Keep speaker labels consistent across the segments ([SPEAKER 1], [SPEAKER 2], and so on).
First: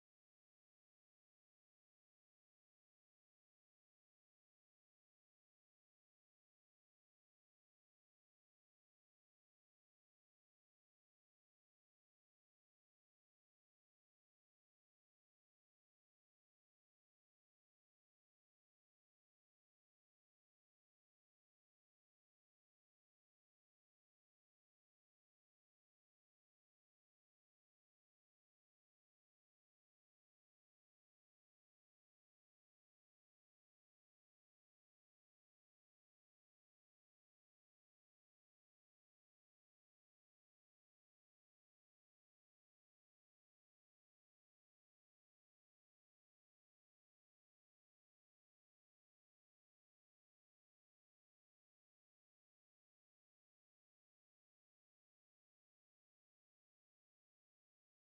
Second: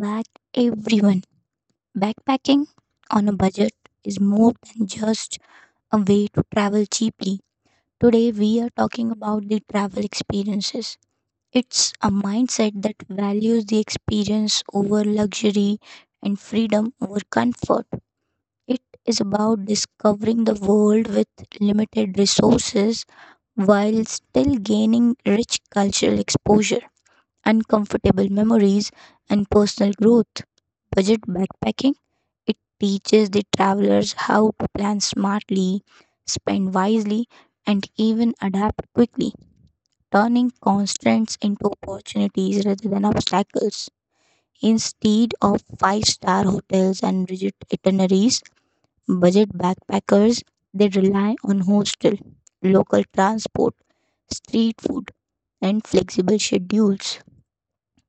[SPEAKER 1] back everyone. Backpacking on a budget is more than just a way to travel cheaply. Today we are talking about the travel experiences. It's a mindset that values the experience over luxury and freedom over comfort. It is about discovering the world with limited resources while still gaining rich cultural exposure, uncomfortable memories, and personal growth. Budget backpacking it teaches the travelers how to plan smartly, spend wisely, and even adapt quickly, turning constraints into opportunities rather than obstacles. Instead of five-star hotels and rigid itineraries, budget backpackers they rely on hostel, local transport, street food, and flexible schedules.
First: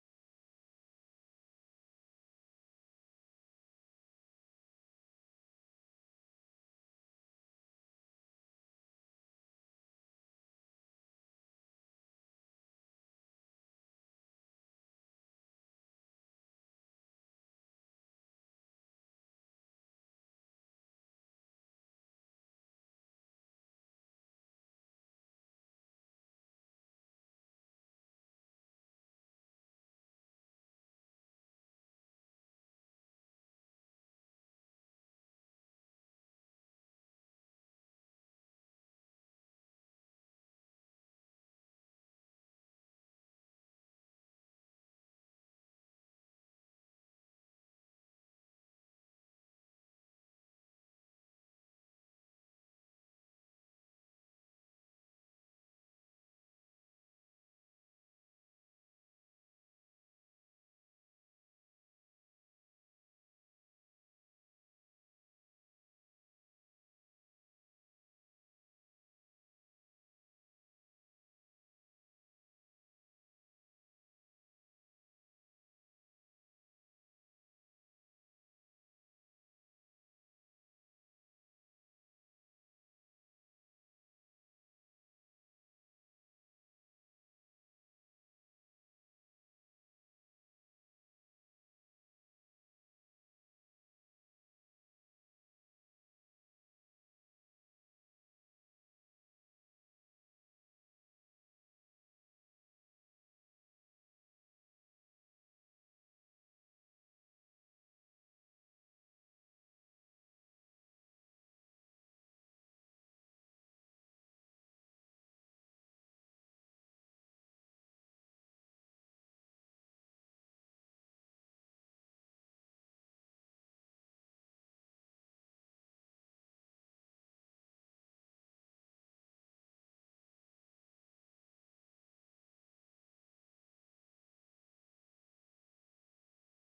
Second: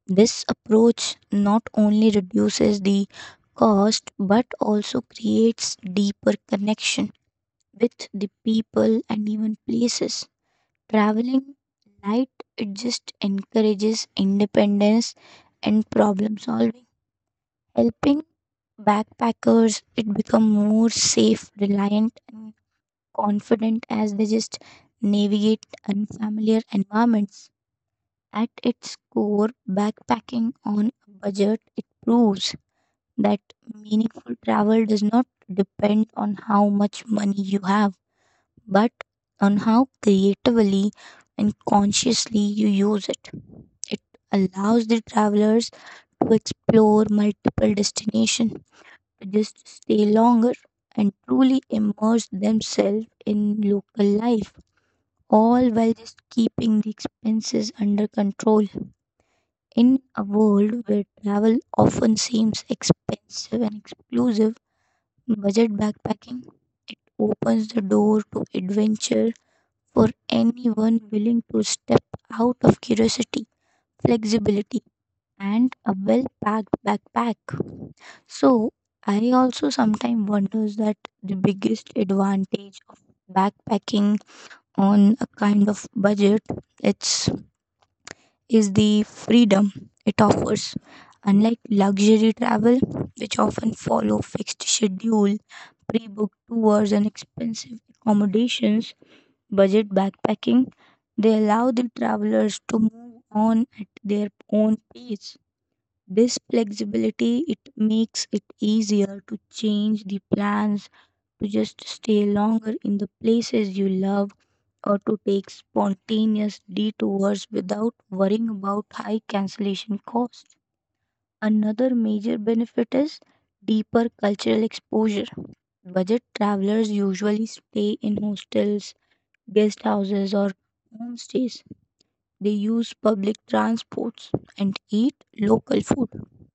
[SPEAKER 1] This approach not only reduces the cost but also creates deeper connection with the people and even places. Traveling light it just encourages independence and problem solving, helping backpackers it become more safe, reliant and confident as they just navigate unfamiliar environments. At its core, backpacking on a budget it proves that meaningful travel does not depend on how much money you have, but on how creatively and consciously you use it. It allows the travelers to explore multiple destinations, to just stay longer, and truly immerse themselves in local life, all while just keeping the expenses under control. In a world where travel often seems expensive and exclusive, budget backpacking it opens the door to adventure for anyone willing to step out of curiosity, flexibility, and a well packed backpack. So, I also sometimes wonders that the biggest advantage of backpacking on a kind of budget it's is the freedom it offers. Unlike luxury travel, which often follow fixed schedule, pre-booked tours and expensive accommodations, budget backpacking, they allow the travelers to move on at their own pace. This flexibility it makes it easier to change the plans, to just stay longer in the places you love, or to take spontaneous detours without worrying about high cancellation costs. Another major benefit is deeper cultural exposure. Budget travelers usually stay in hostels, guest houses, or homestays. They use public transports and eat local food.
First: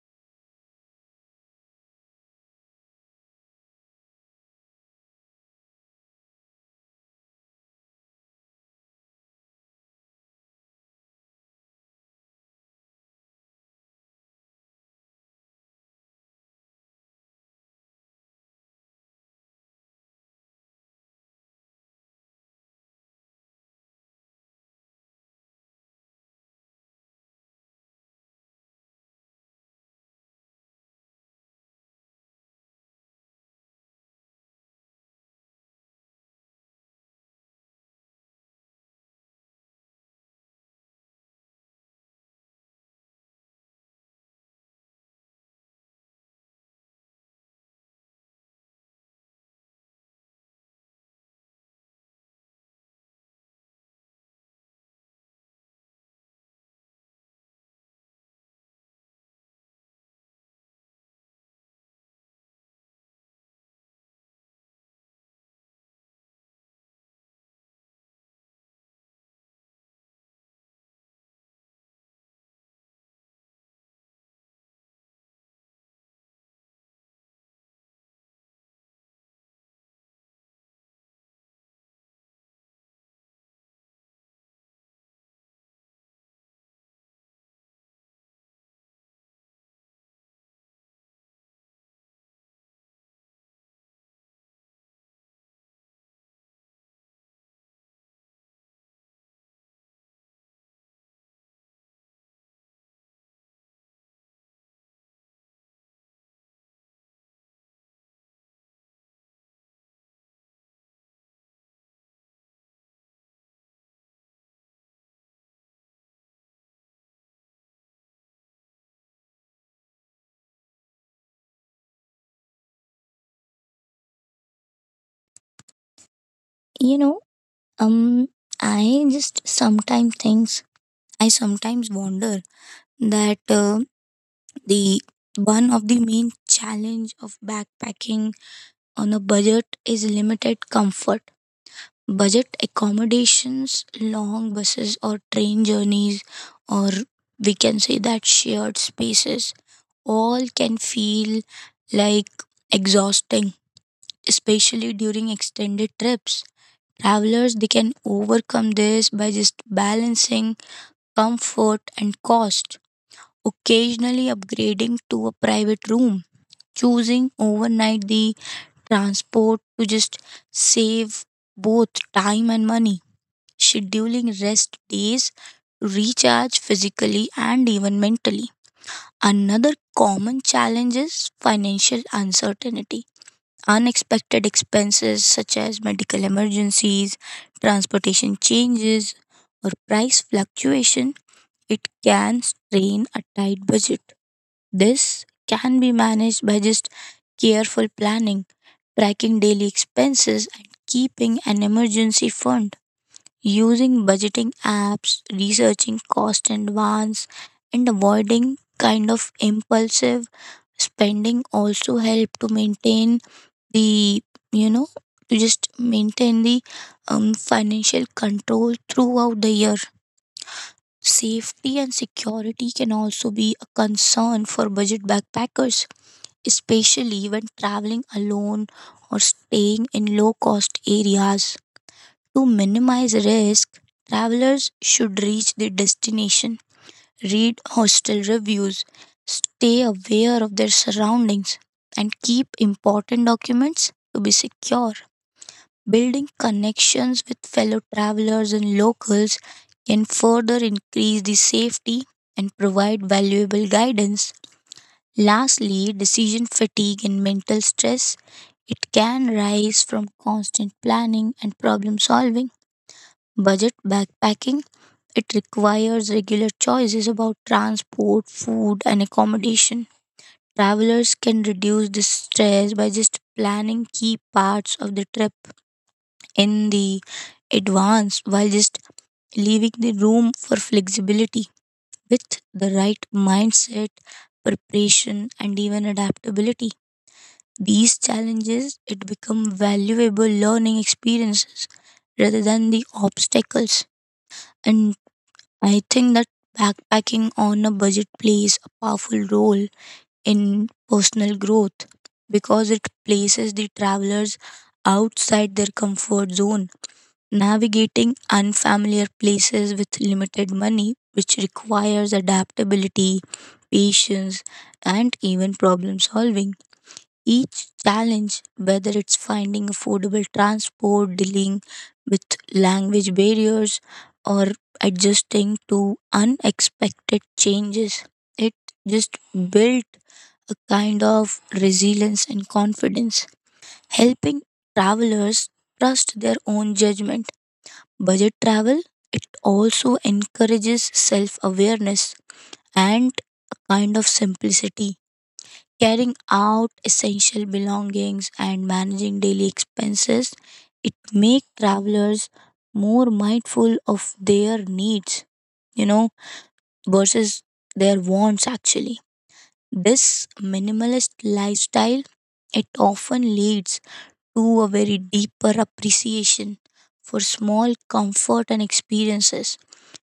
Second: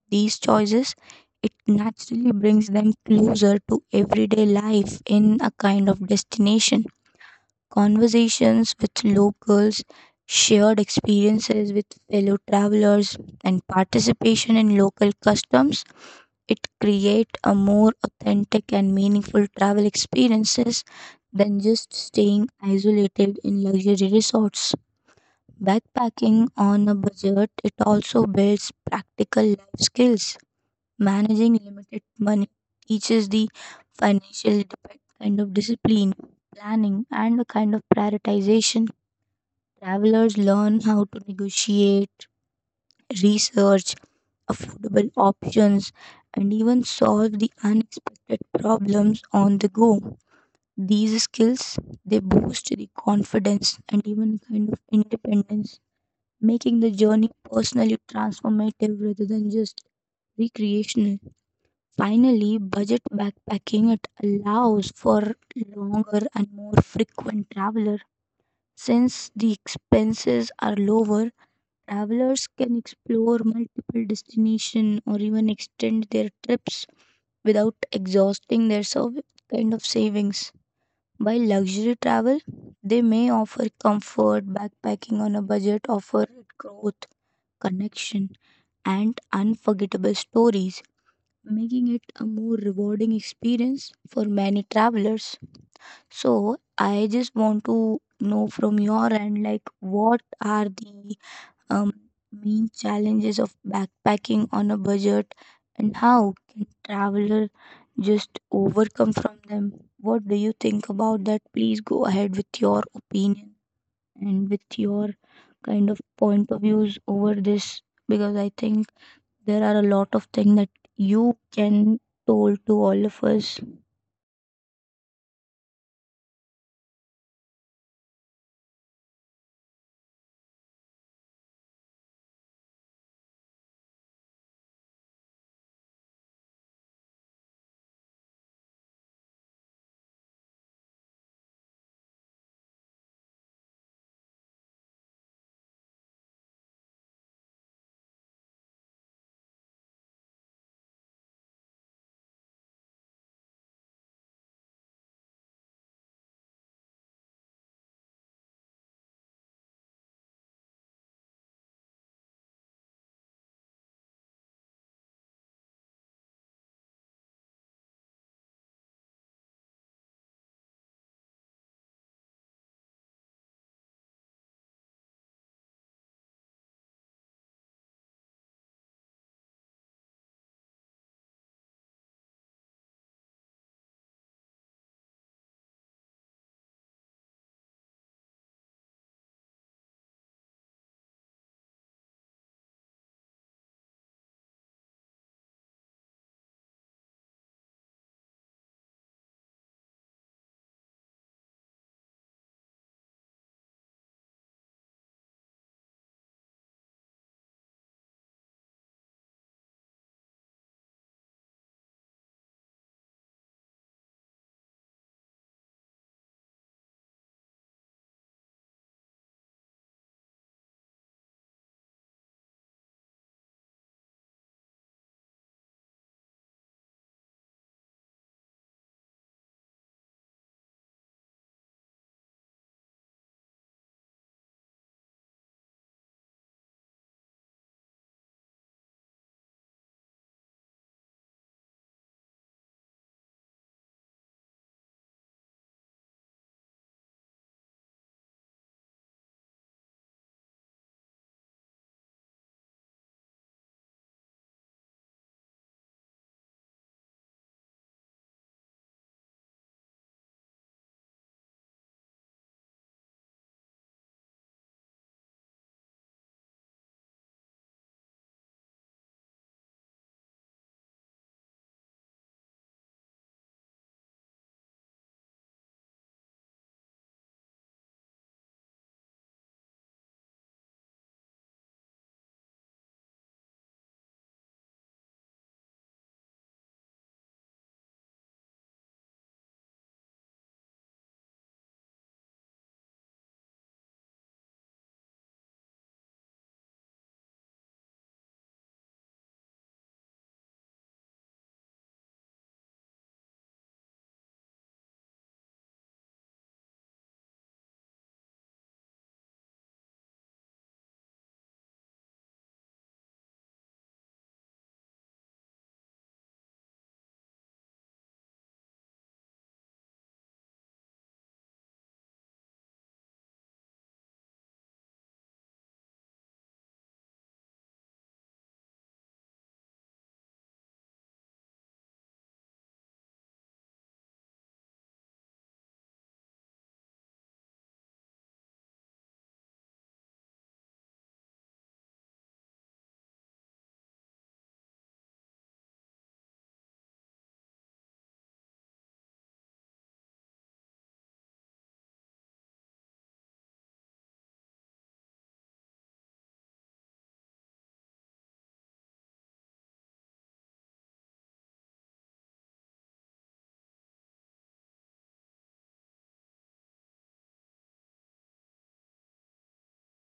[SPEAKER 1] These choices it naturally brings them closer to everyday life in a kind of destination. Conversations with locals, shared experiences with fellow travelers, and participation in local customs, it create a more authentic and meaningful travel experiences than just staying isolated in luxury resorts. Backpacking on a budget, it also builds practical life skills. Managing limited money teaches the financial kind of discipline, planning, and a kind of prioritization. Travelers learn how to negotiate, research affordable options, and even solve the unexpected problems on the go. These skills they boost the confidence and even kind of independence, making the journey personally transformative rather than just recreational. Finally, budget backpacking it allows for longer and more frequent traveler since the expenses are lower. Travelers can explore multiple destinations or even extend their trips without exhausting their kind of savings. While luxury travel, they may offer comfort, backpacking on a budget, offer growth, connection, and unforgettable stories, making it a more rewarding experience for many travelers. So, I just want to know from your end, like, what are the um, mean challenges of backpacking on a budget, and how can traveler just overcome from them? What do you think about that? Please go ahead with your opinion and with your kind of point of views over this, because I think there are a lot of things that you can told to all of us.
[SPEAKER 2] You know, um, I just sometimes thinks I sometimes wonder that the one of the main challenge of backpacking on a budget is limited comfort. Budget accommodations, long buses or train journeys, or we can say that shared spaces, all can feel like exhausting, especially during extended trips. Travelers they can overcome this by just balancing comfort and cost, occasionally upgrading to a private room, choosing overnight the transport to just save both time and money, scheduling rest days to recharge physically and even mentally. Another common challenge is financial uncertainty. Unexpected expenses such as medical emergencies, transportation changes, or price fluctuation, it can strain a tight budget. This can be managed by just careful planning, tracking daily expenses, and keeping an emergency fund. Using budgeting apps, researching cost in advance, and avoiding kind of impulsive spending also help to maintain the you know to just maintain the financial control throughout the year. Safety and security can also be a concern for budget backpackers, especially when traveling alone or staying in low cost areas. To minimize risk, travelers should reach their destination, read hostel reviews, stay aware of their surroundings, and keep important documents to be secure. Building connections with fellow travelers and locals can further increase the safety and provide valuable guidance. Lastly, decision fatigue and mental stress. It can rise from constant planning and problem solving. Budget backpacking. It requires regular choices about transport, food, and accommodation. Travelers can reduce this stress by just planning key parts of the trip in the advance while just leaving the room for flexibility. With the right mindset, preparation, and even adaptability, these challenges it become valuable learning experiences rather than the obstacles. And I think that backpacking on a budget plays a powerful role in personal growth because it places the travelers outside their comfort zone, navigating unfamiliar places with limited money, which requires adaptability, patience, and even problem solving. Each challenge, whether it's finding affordable transport, dealing with language barriers, or adjusting to unexpected changes, it just built a kind of resilience and confidence, helping travelers trust their own judgment. Budget travel, it also encourages self awareness and a kind of simplicity. Carrying out essential belongings and managing daily expenses, it makes travelers more mindful of their needs, you know, versus their wants actually. This minimalist lifestyle, it often leads to a very deeper appreciation for small comfort and experiences,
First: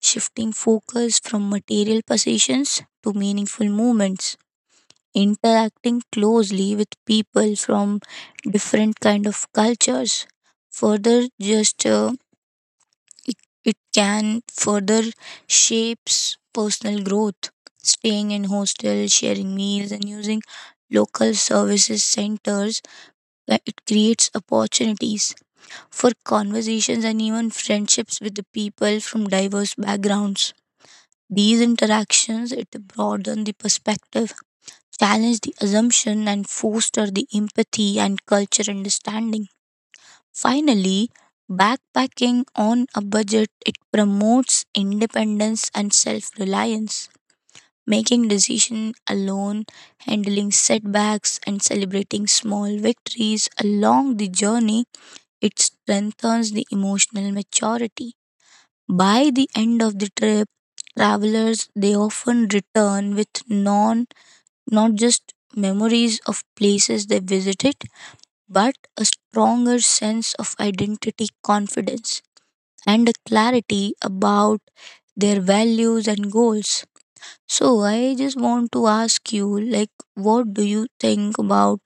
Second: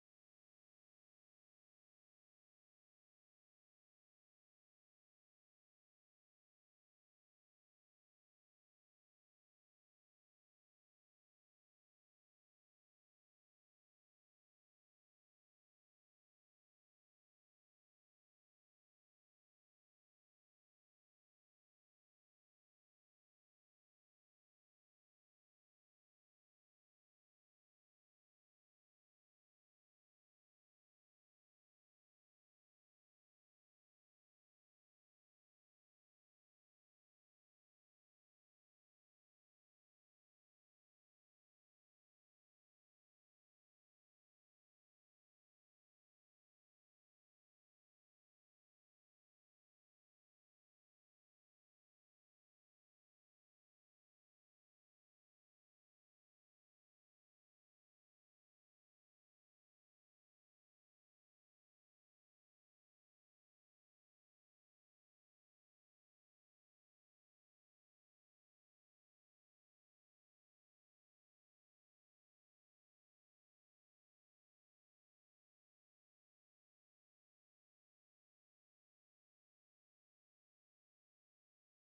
[SPEAKER 2] shifting focus from material possessions to meaningful moments, interacting closely with people from different kind of cultures. Further, just it, it can further shapes personal growth. Staying in hostels, sharing meals, and using local services centers, where it creates opportunities for conversations and even friendships with the people from diverse backgrounds. These interactions it broaden the perspective, challenge the assumption and foster the empathy and culture understanding. Finally, backpacking on a budget it promotes independence and self-reliance. Making decision alone, handling setbacks and celebrating small victories along the journey it strengthens the emotional maturity. By the end of the trip, travelers they often return with non not just memories of places they visited, but a stronger sense of identity, confidence, and a clarity about their values and goals. So I just want to ask you, like, what do you think about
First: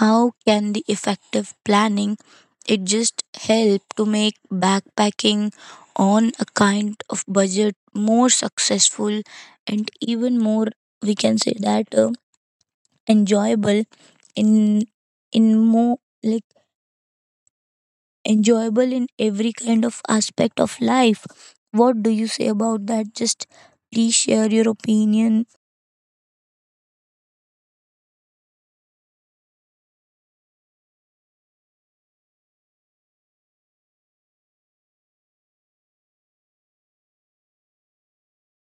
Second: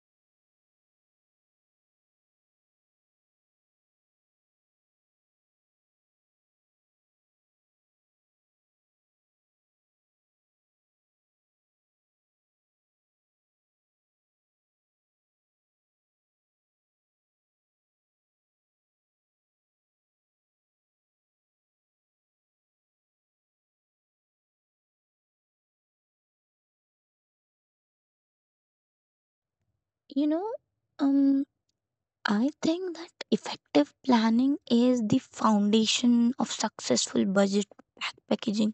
[SPEAKER 2] how can the effective planning it just help to make backpacking on a kind of budget more successful and even more, we can say that enjoyable in in more like enjoyable in every kind of aspect of life. What do you say about that? Just please share your opinion.
[SPEAKER 1] You know, um, I think that effective planning is the foundation of successful budget packaging,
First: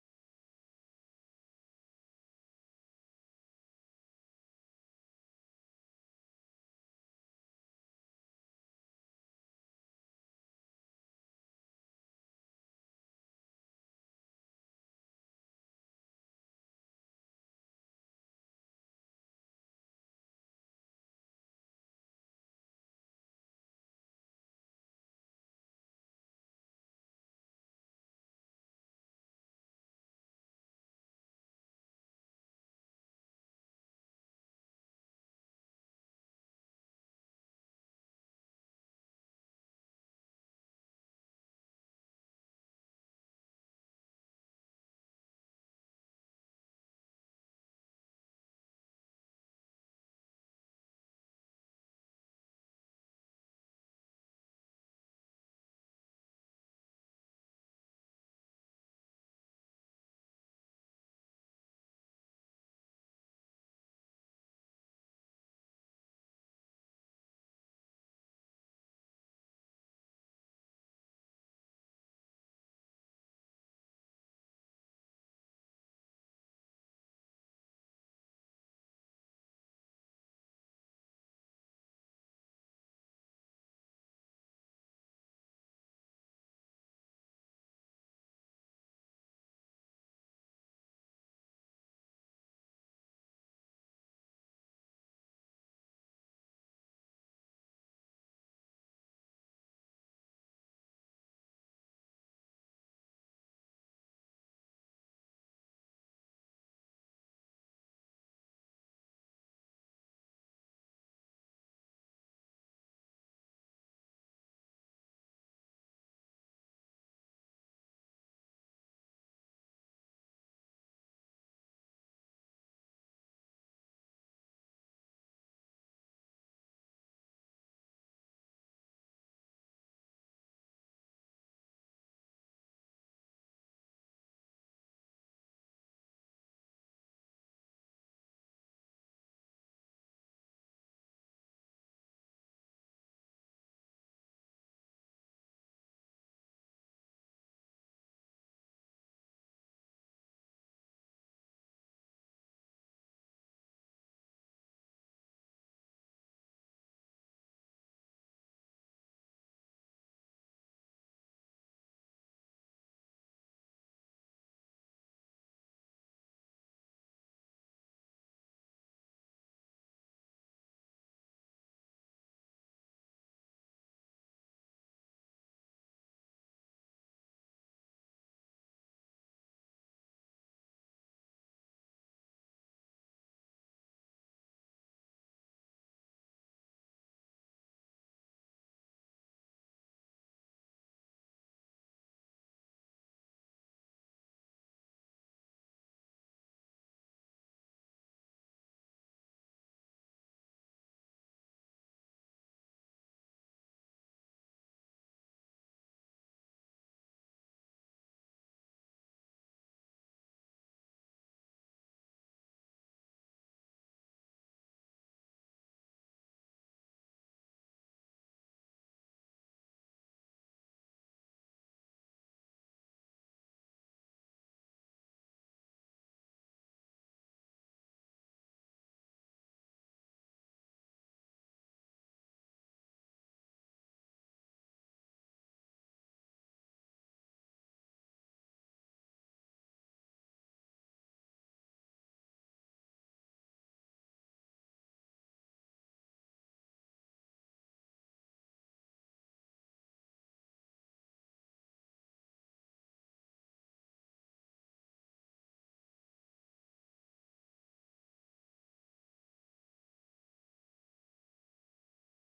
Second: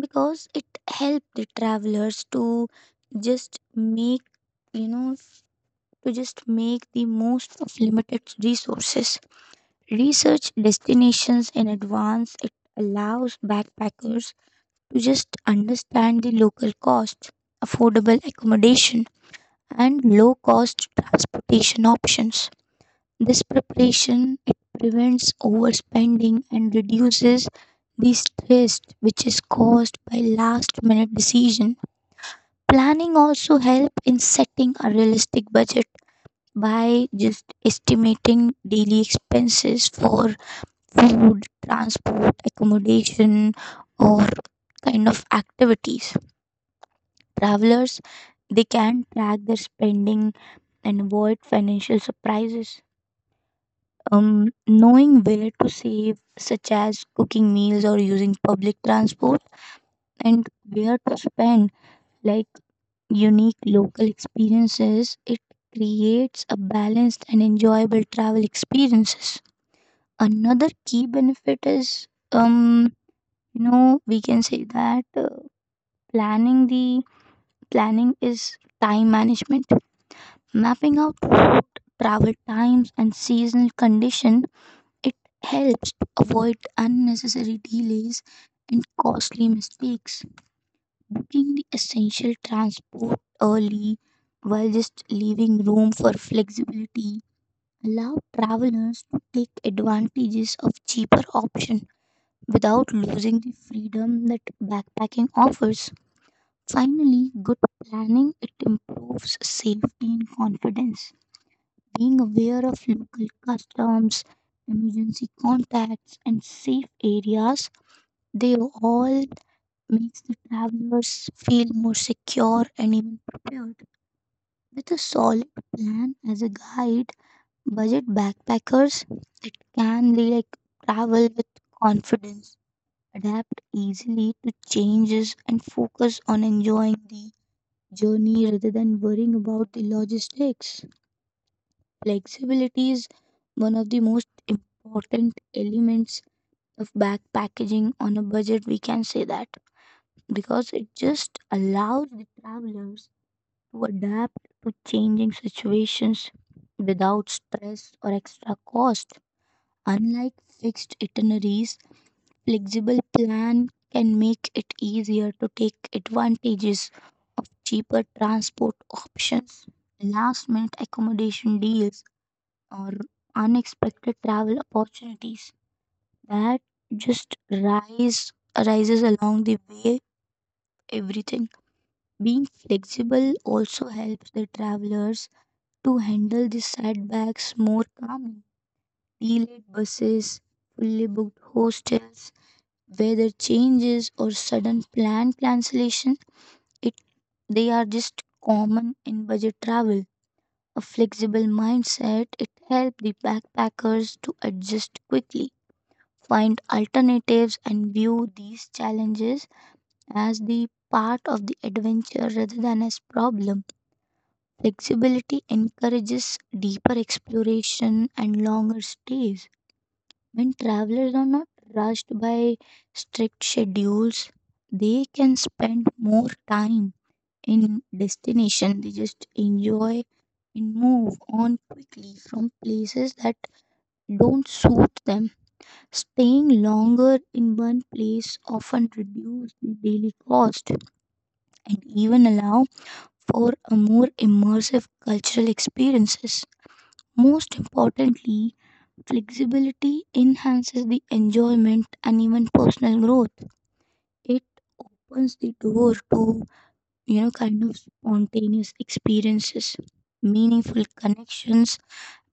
[SPEAKER 1] because it helped the travelers just make to just make the most of limited resources. Research destinations in advance, it allows backpackers to just understand the local cost, affordable accommodation, and low cost transportation options. This preparation it prevents overspending and reduces the stress which is caused by last minute decision. Planning also helps in setting a realistic budget by just estimating daily expenses for food, transport, accommodation, or kind of activities. Travelers they can track their spending and avoid financial surprises. Knowing where to save, such as cooking meals or using public transport, and where to spend, like unique local experiences, it creates a balanced and enjoyable travel experiences. Another key benefit is, we can say that planning the planning is time management. Mapping out route, travel times, and seasonal condition, it helps to avoid unnecessary delays and costly mistakes. Booking the essential transport early while just leaving room for flexibility, allow travelers to take advantages of cheaper option without losing the freedom that backpacking offers. Finally, good planning it improves safety and confidence. Being aware of local customs, emergency contacts, and safe areas, they all makes the travelers feel more secure and even prepared. With a solid plan as a guide, budget backpackers it can like travel with confidence, adapt easily to changes, and focus on enjoying the journey rather than worrying about the logistics. Flexibility is one of the most important elements of backpacking on a budget, we can say that, because it just allows the travelers to adapt to changing situations without stress or extra cost. Unlike fixed itineraries, flexible plan can make it easier to take advantages of cheaper transport options, last minute accommodation deals, or unexpected travel opportunities that just rise arises along the way everything. Being flexible also helps the travelers to handle the setbacks more calmly. Delayed buses, fully booked hostels, weather changes, or sudden plan cancellation, it, they are just common in budget travel. A flexible mindset, it helps the backpackers to adjust quickly, find alternatives, and view these challenges as the part of the adventure rather than as problem. Flexibility encourages deeper exploration and longer stays. When travelers are not rushed by strict schedules, they can spend more time in destination. They just enjoy and move on quickly from places that don't suit them. Staying longer in one place often reduces the daily cost and even allow for a more immersive cultural experiences. Most importantly, flexibility enhances the enjoyment and even personal growth. It opens the door to, kind of spontaneous experiences, meaningful connections,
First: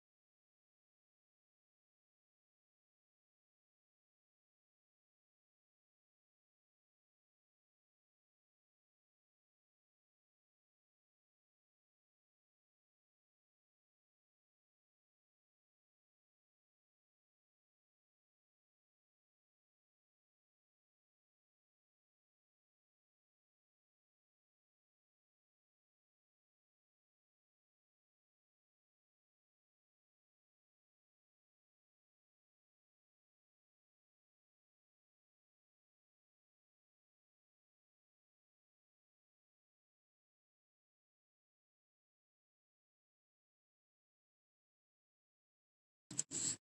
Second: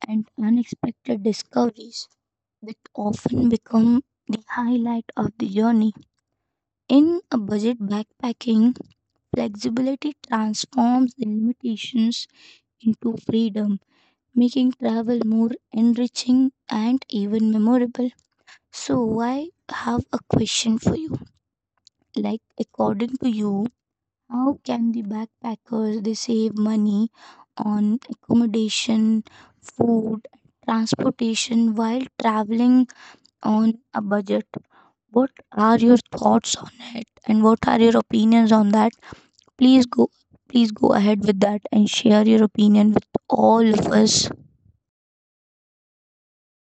[SPEAKER 1] and unexpected discoveries that often become the highlight of the journey. In a budget backpacking, flexibility transforms the limitations into freedom, making travel more enriching and even memorable. So, I have a question for you. Like, according to you, how can the backpackers they save money on accommodation, food, transportation while traveling on a budget? What are your thoughts on it, and what are your opinions on that? Please go, Please go ahead with that and share your opinion with all of us.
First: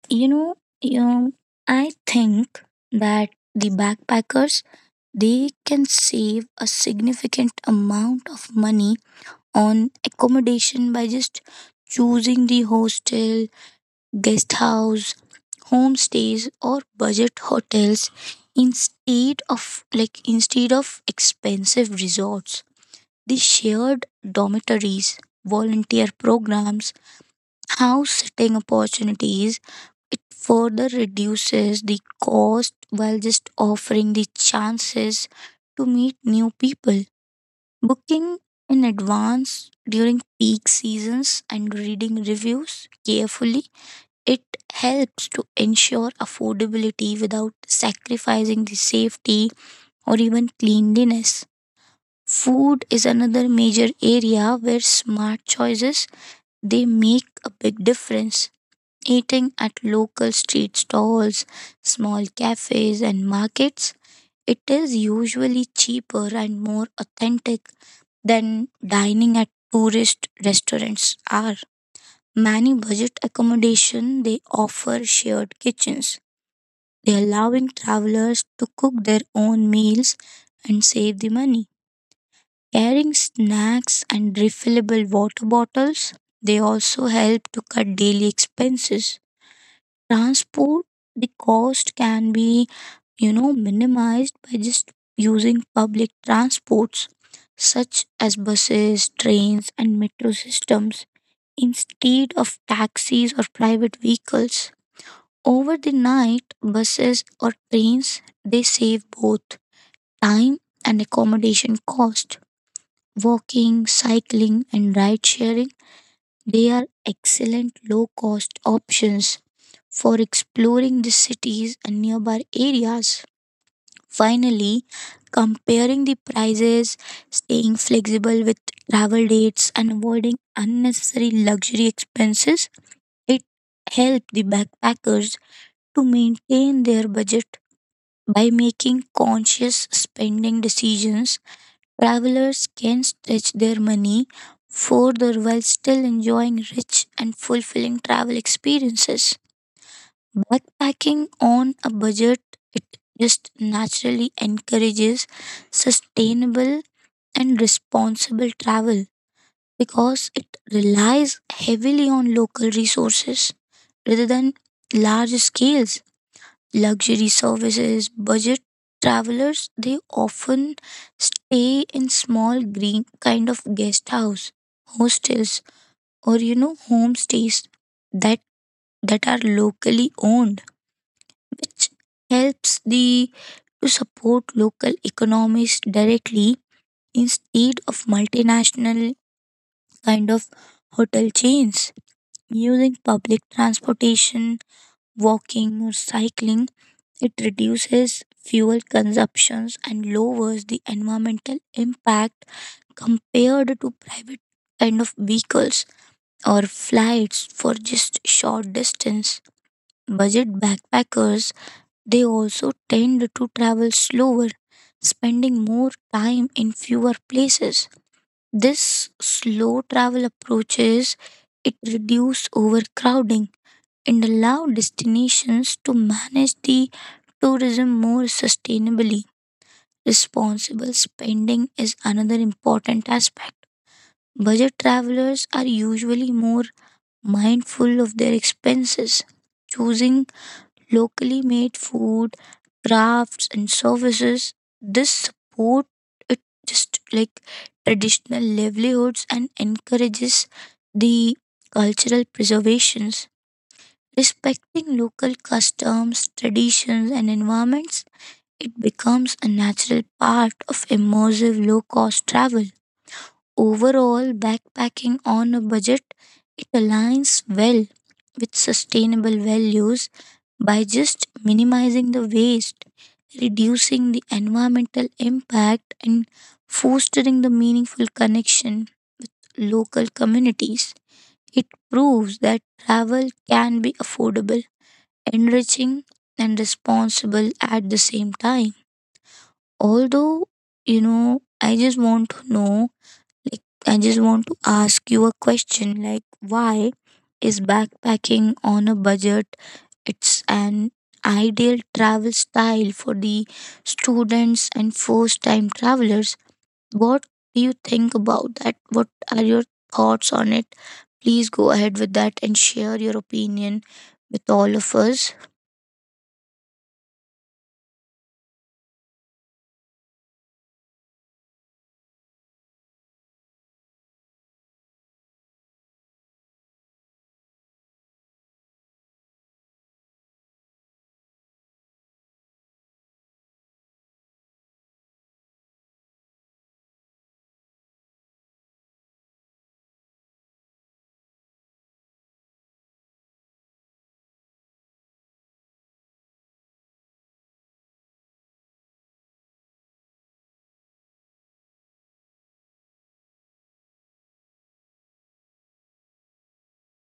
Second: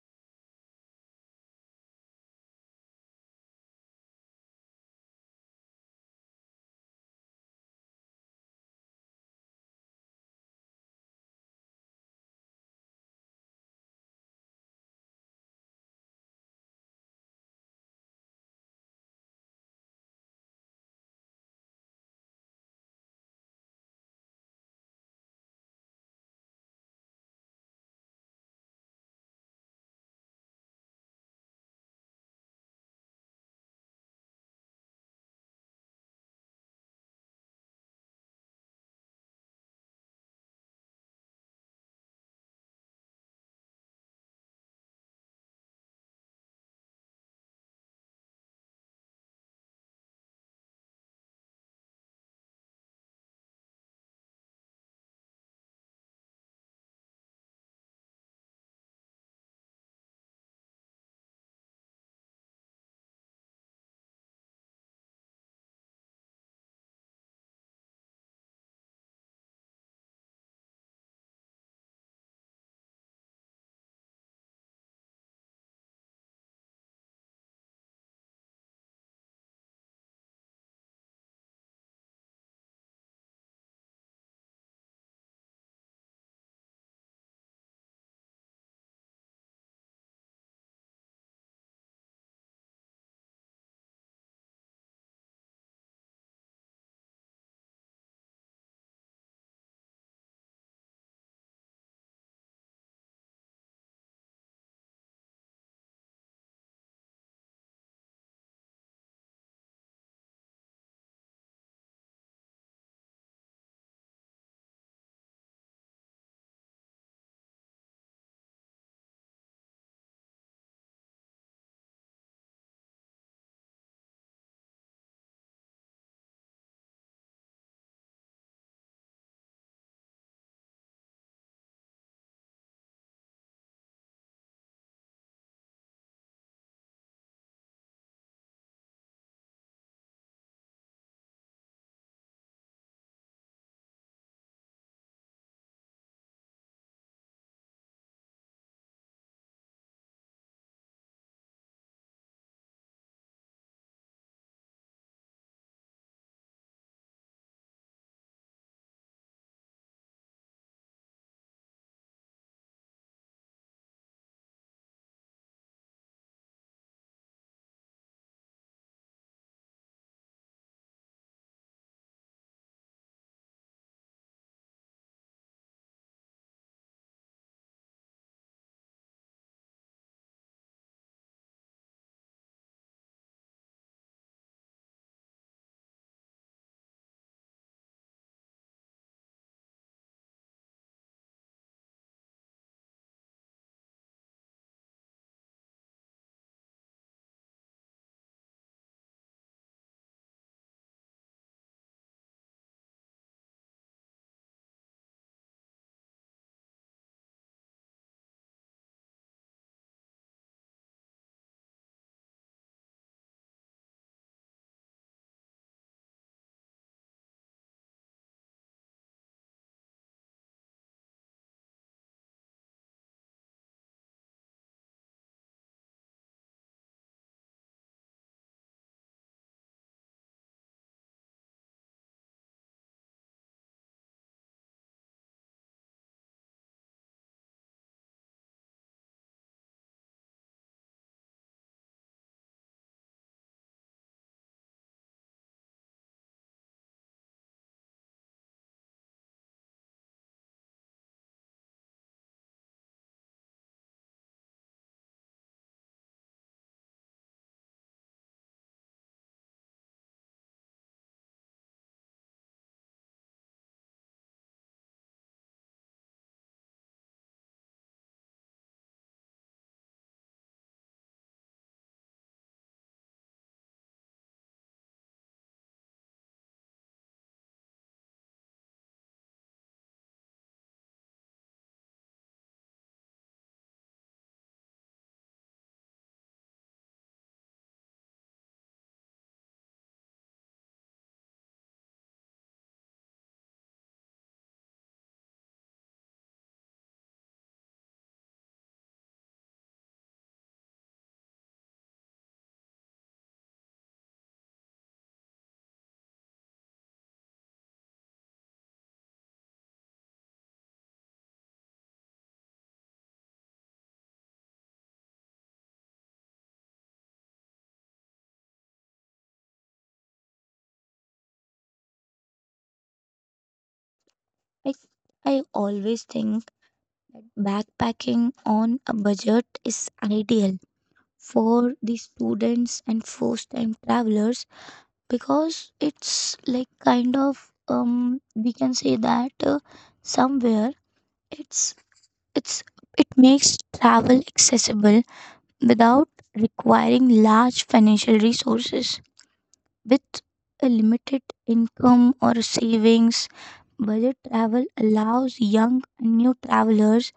[SPEAKER 2] You know, um, I think that the backpackers they can save a significant amount of money on accommodation by just choosing the hostel, guest house, homestays, or budget hotels instead of expensive resorts. The shared dormitories, volunteer programs, house sitting opportunities, it further reduces the cost while just offering the chances to meet new people. Booking in advance during peak seasons and reading reviews carefully, it helps to ensure affordability without sacrificing the safety or even cleanliness. Food is another major area where smart choices they make a big difference. Eating at local street stalls, small cafes, and markets, it is usually cheaper and more authentic than dining at tourist restaurants are. Many budget accommodation they offer shared kitchens. They allowing travelers to cook their own meals and save the money. Carrying snacks and refillable water bottles, they also help to cut daily expenses. Transport, the cost can be, you know, minimized by just using public transports such as buses, trains, and metro systems instead of taxis or private vehicles. Over the night, buses or trains they save both time and accommodation cost. Walking, cycling, and ride sharing they are excellent low cost options for exploring the cities and nearby areas. Finally, comparing the prices, staying flexible with travel dates, and avoiding unnecessary luxury expenses, it helped the backpackers to maintain their budget. By making conscious spending decisions, travelers can stretch their money further while still enjoying rich and fulfilling travel experiences. Backpacking on a budget, it just naturally encourages sustainable and responsible travel because it relies heavily on local resources rather than large scales. Luxury services, budget travelers, they often stay in small green kind of guest house, hostels, or you know, homestays that that are locally owned, which helps the to support local economies directly instead of multinational kind of hotel chains. Using public transportation, walking or cycling, it reduces fuel consumptions and lowers the environmental impact compared to private kind of vehicles or flights for just short distance. Budget backpackers they also tend to travel slower, spending more time in fewer places. This slow travel approaches it reduce overcrowding and allow destinations to manage the tourism more sustainably. Responsible spending is another important aspect. Budget travelers are usually more mindful of their expenses, choosing locally made food, crafts, and services. This support it just like traditional livelihoods and encourages the cultural preservations. Respecting local customs, traditions, and environments, it becomes a natural part of immersive low cost travel. Overall, backpacking on a budget it aligns well with sustainable values by just minimizing the waste, reducing the environmental impact, and fostering the meaningful connection local communities. It proves that travel can be affordable, enriching, and responsible at the same time. Although, I just want to know like, I just want to ask you a question like, why is backpacking on a budget? It's an ideal travel style for the students and first time travelers. What do you think about that? What are your thoughts on it? Please go ahead with that and share your opinion with all of us.
[SPEAKER 1] I I always think backpacking on a budget is ideal for the students and first time travelers because it's like kind of we can say that somewhere it's it's it makes travel accessible without requiring large financial resources. With a limited income or savings, budget travel allows young and new travelers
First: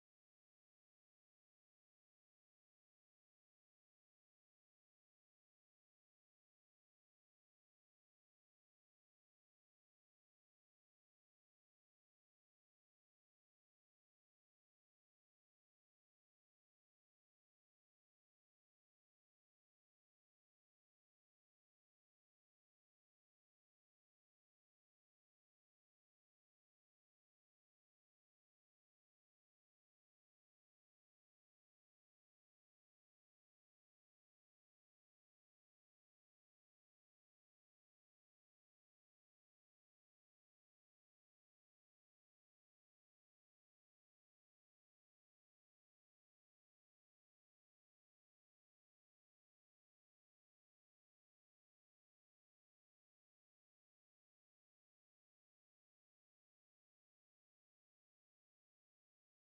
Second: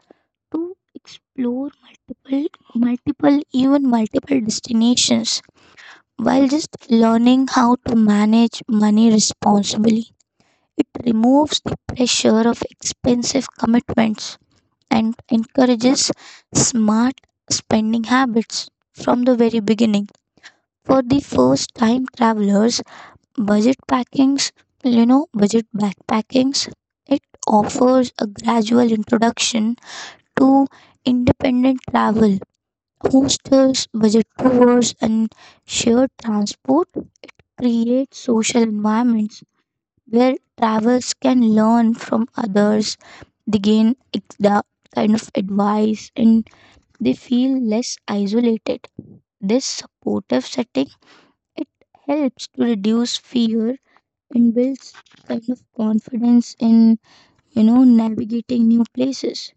[SPEAKER 1] to explore multiple destinations while just learning how to manage money responsibly. It removes the pressure of expensive commitments and encourages smart spending habits from the very beginning. For the first time travelers, budget packings, you know, budget backpackings, it offers a gradual introduction to independent travel. Hostels, budget tours, and shared transport create social environments where travelers can learn from others, they gain the kind of advice, and they feel less isolated. This supportive setting it helps to reduce fear and builds kind of confidence in, navigating new places.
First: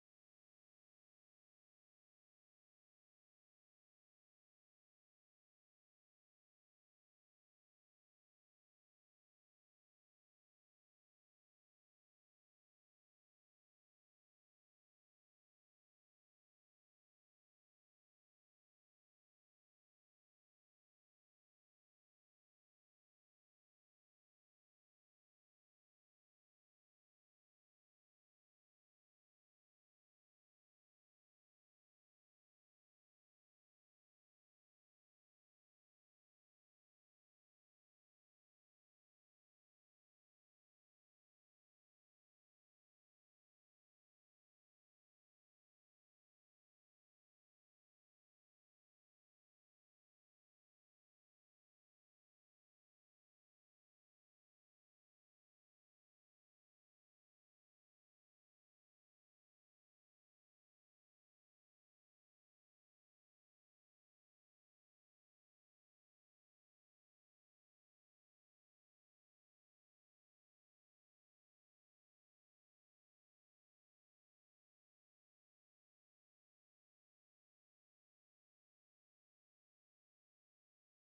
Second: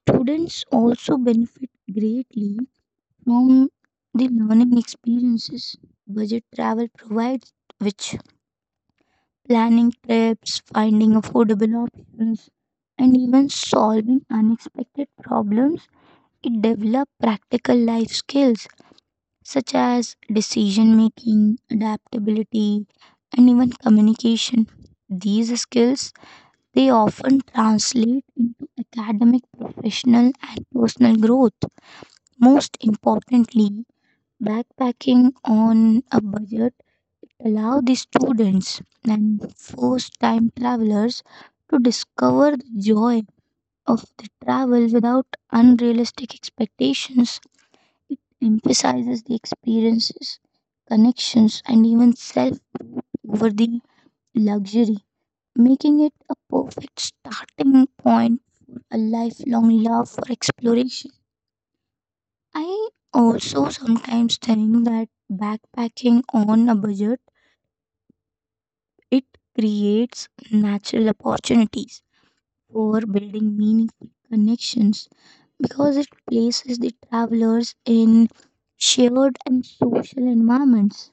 [SPEAKER 1] Students also benefit greatly from the learning experiences budget travel provides, which planning trips, finding affordable options, and even solving unexpected problems. It develops practical life skills such as decision making, adaptability, and even communication. These skills they often translate into academic, professional, and personal growth. Most importantly, backpacking on a budget allow the students and first-time travelers to discover the joy of the travel without unrealistic expectations. It emphasizes the experiences, connections, and even self over the luxury, making it a perfect starting point for a lifelong love for exploration. I also sometimes think that backpacking on a budget, it creates natural opportunities for building meaningful connections because it places the travelers in shared and social environments.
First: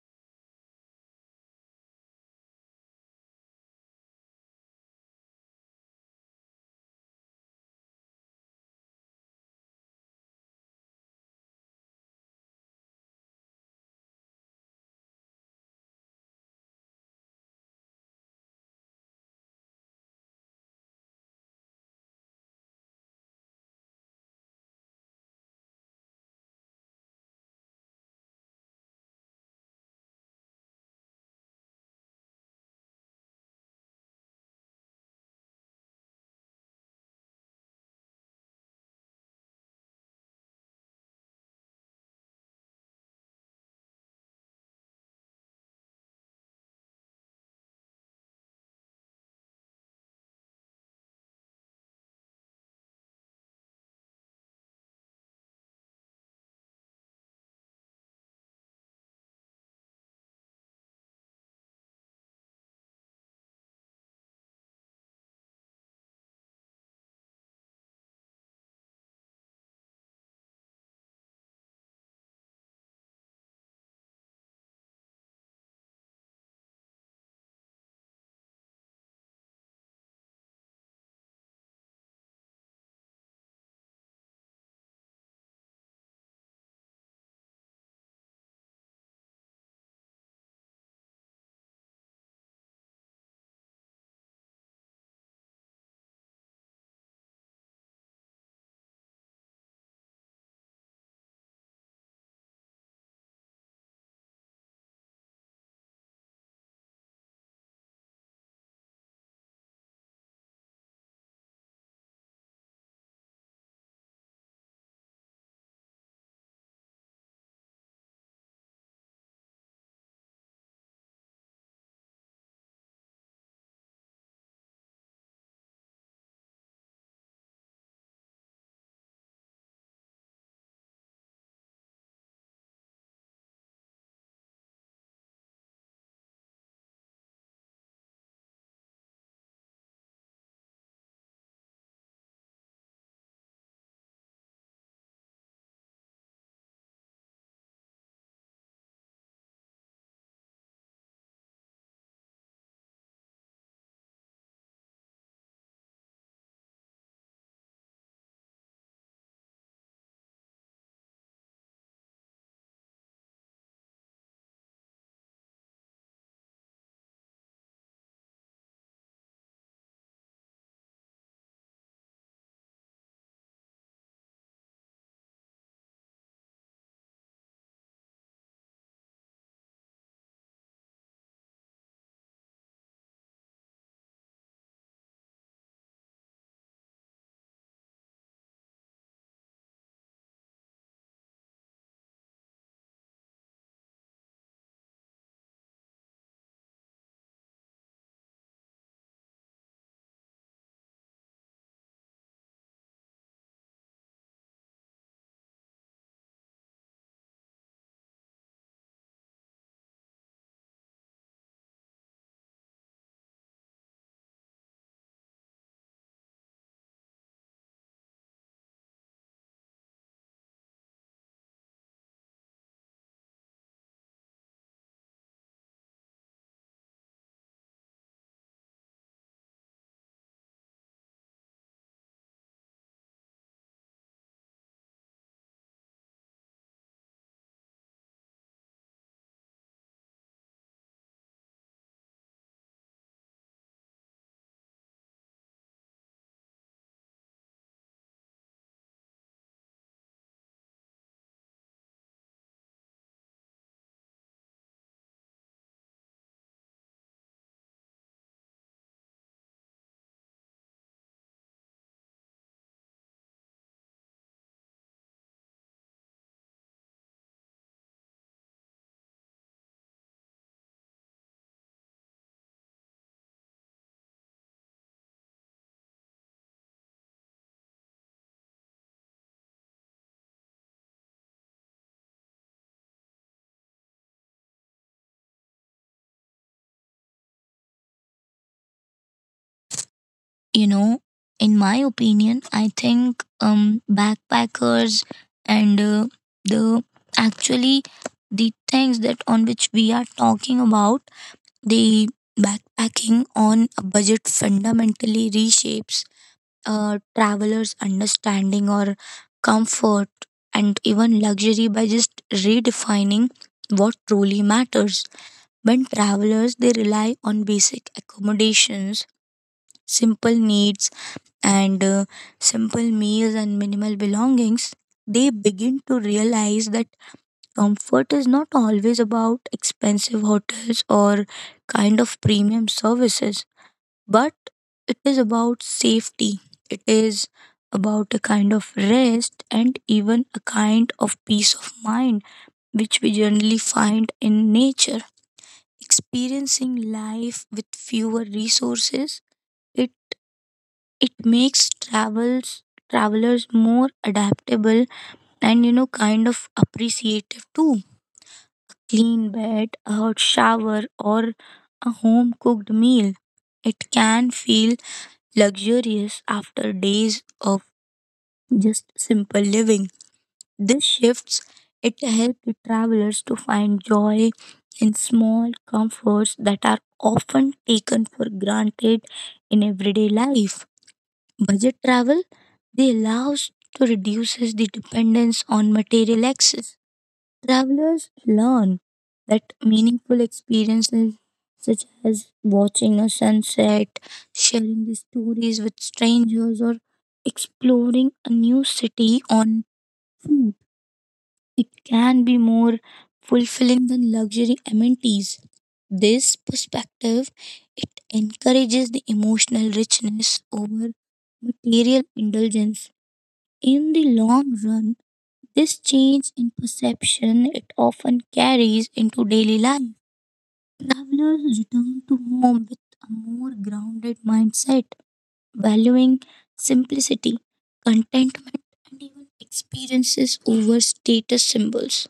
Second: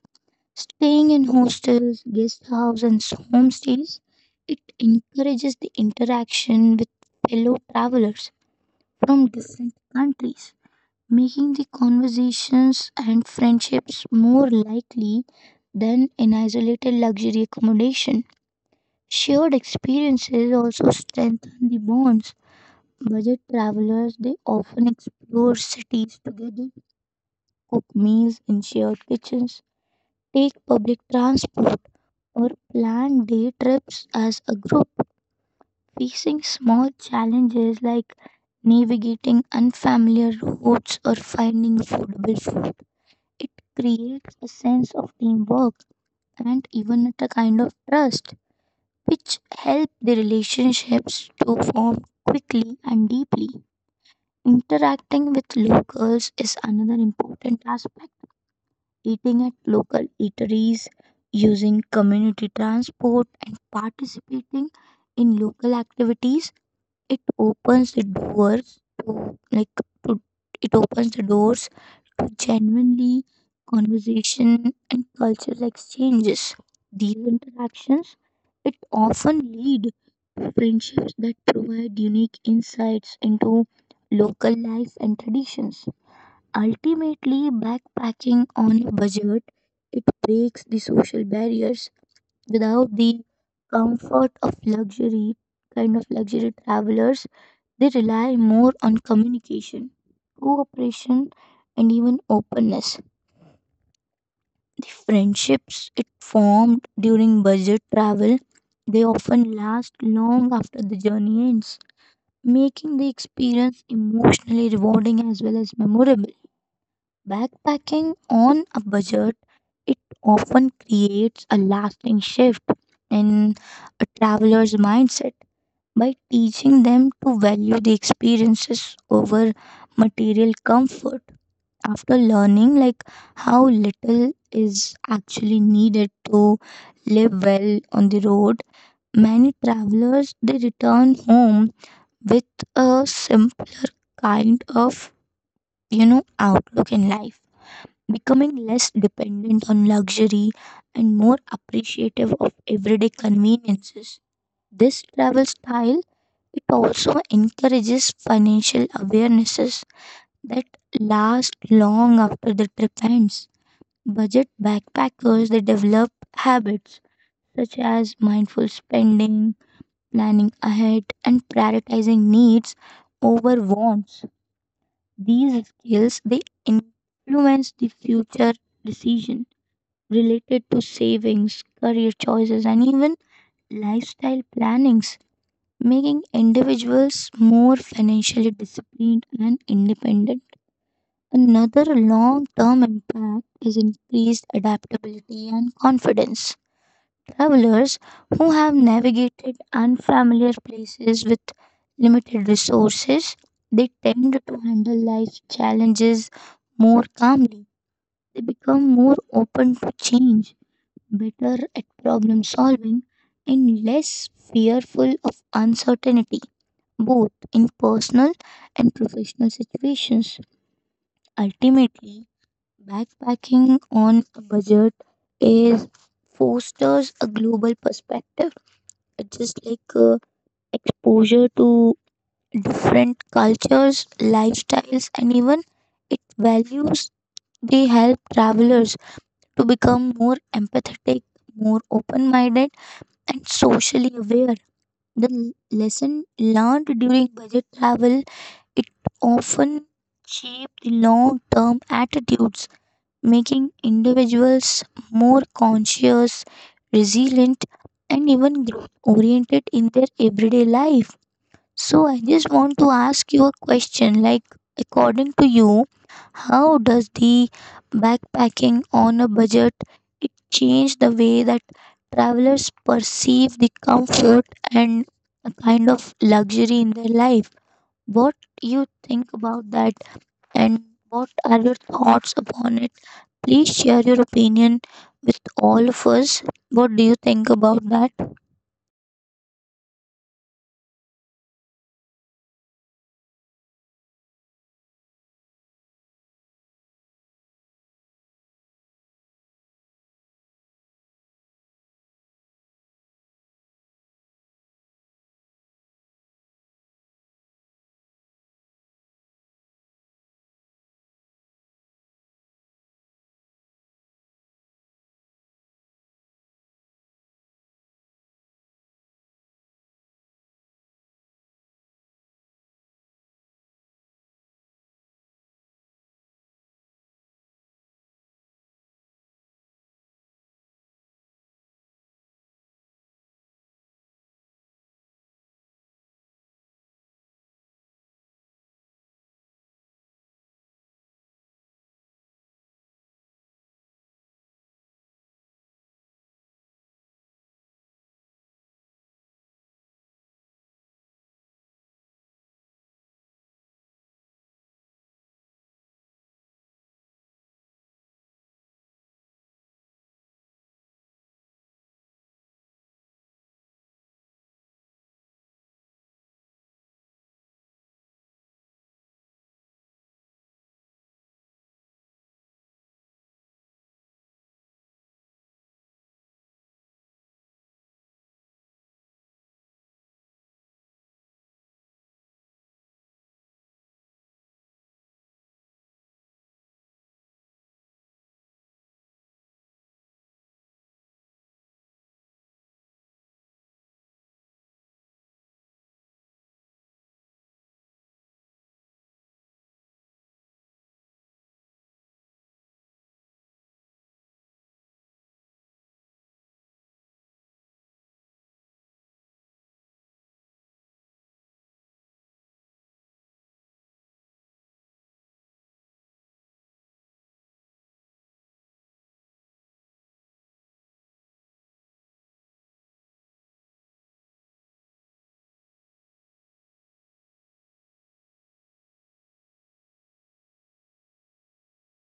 [SPEAKER 1] Staying in hostels, guest houses, and homestays, it encourages the interaction with fellow travelers from different countries, making the conversations and friendships more likely than in isolated luxury accommodation. Shared experiences also strengthen the bonds. Budget travelers they often explore cities together, cook meals in shared kitchens, take public transport, or plan day trips as a group. Facing small challenges like navigating unfamiliar routes or finding suitable food, it creates a sense of teamwork and even at a kind of trust, which help the relationships to form quickly and deeply. Interacting with locals is another important aspect. Eating at local eateries, using community transport, and participating in local activities it opens the doors to like to it opens the doors to genuinely conversation and cultural exchanges. These interactions it often lead to friendships that provide unique insights into local life and traditions. Ultimately, backpacking on a budget it breaks the social barriers without the comfort of luxury luxury travelers they rely more on communication, cooperation, and even openness. Friendships it formed during budget travel, they often last long after the journey ends, making the experience emotionally rewarding as well as memorable. Backpacking on a budget, it often creates a lasting shift in a traveler's mindset by teaching them to value the experiences over material comfort. After learning how little is actually needed to live well on the road, many travelers they return home with a simpler kind of outlook in life, becoming less dependent on luxury and more appreciative of everyday conveniences. This travel style it also encourages financial awarenesses that last long after the trip ends. Budget backpackers they develop habits such as mindful spending, planning ahead, and prioritizing needs over wants. These skills they influence the future decision related to savings, career choices, and even lifestyle plannings, making individuals more financially disciplined and independent. Another long term impact is increased adaptability and confidence. Travelers who have navigated unfamiliar places with limited resources, they tend to handle life's challenges more calmly. They become more open to change, better at problem solving, and less fearful of uncertainty both in personal and professional situations. Ultimately, backpacking on a budget is fosters a global perspective. It's just like exposure to different cultures, lifestyles, and even it values. They help travelers to become more empathetic, more open-minded, and socially aware. The lesson learned during budget travel it often shapes the long term attitudes, making individuals more conscious, resilient, and even growth oriented in their everyday life. So, I just want to ask you a question, according to you, how does the backpacking on a budget it change the way that travelers perceive the comfort and a kind of luxury in their life? What you think about that, and what are your thoughts upon it? Please share your opinion with all of us. What do you think about that?
[SPEAKER 2] You know, in my opinion, I think backpackers and the actually the things that on which we are talking about, the backpacking on a budget fundamentally reshapes a traveler's understanding or comfort and even luxury by just redefining what truly matters. When travelers they rely on basic accommodations, simple needs, and simple meals and minimal belongings, they begin to realize that comfort is not always about expensive hotels or kind of premium services, but it is about safety. It is about a kind of rest and even a kind of peace of mind, which we generally find in nature. Experiencing life with fewer resources, it it makes travels travelers more adaptable and you know kind of appreciative too. Clean bed, a hot shower, or a home cooked meal it can feel luxurious after days of just simple living. This shifts it helps the travelers to find joy in small comforts that are often taken for granted in everyday life. Budget travel they allows to reduces the dependence on material access. Travelers learn that meaningful experiences such as watching a sunset, sharing the stories with strangers, or exploring a new city on foot it can be more fulfilling than luxury amenities. This perspective it encourages the emotional richness over material indulgence. In the long run, this change in perception it often carries into daily life. Travelers return to home with a more grounded mindset, valuing simplicity, contentment, and even experiences over status symbols.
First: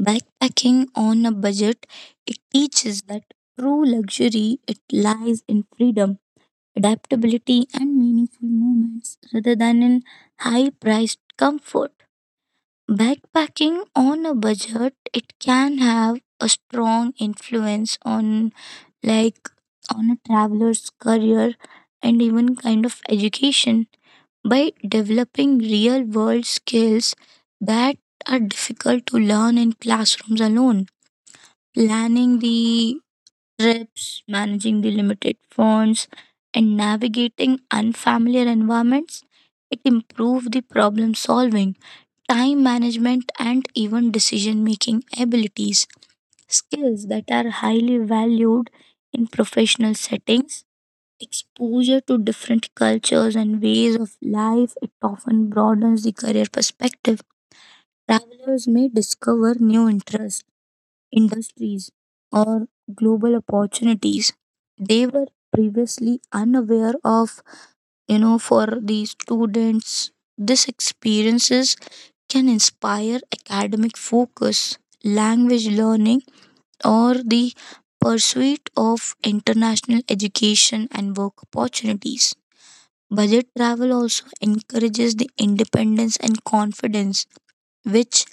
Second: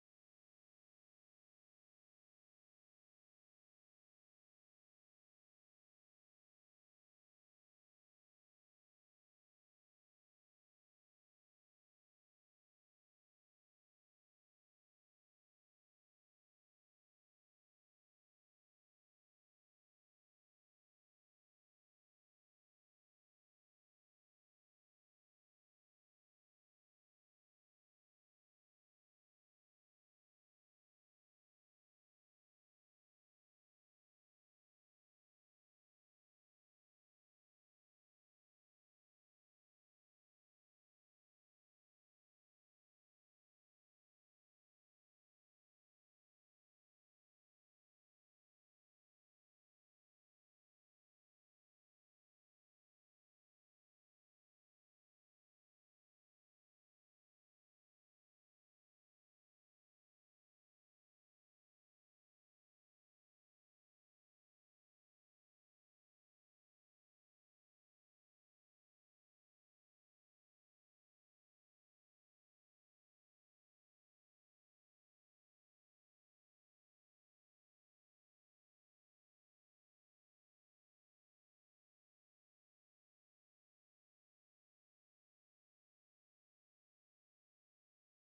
[SPEAKER 2] Backpacking on a budget, it teaches that true luxury it lies in freedom, adaptability, and meaningful moments rather than in high priced comfort. Backpacking on a budget, it can have a strong influence on like on a traveler's career and even kind of education by developing real world skills that are difficult to learn in classrooms alone. Planning the trips, managing the limited funds, and navigating unfamiliar environments. It improves the problem solving, time management, and even decision making abilities, skills that are highly valued in professional settings. Exposure to different cultures and ways of life, it often broadens the career perspective. Travelers may discover new interests, industries, or global opportunities they were previously unaware of. You know, for the students, these experiences can inspire academic focus, language learning, or the pursuit of international education and work opportunities. Budget travel also encourages the independence and confidence, which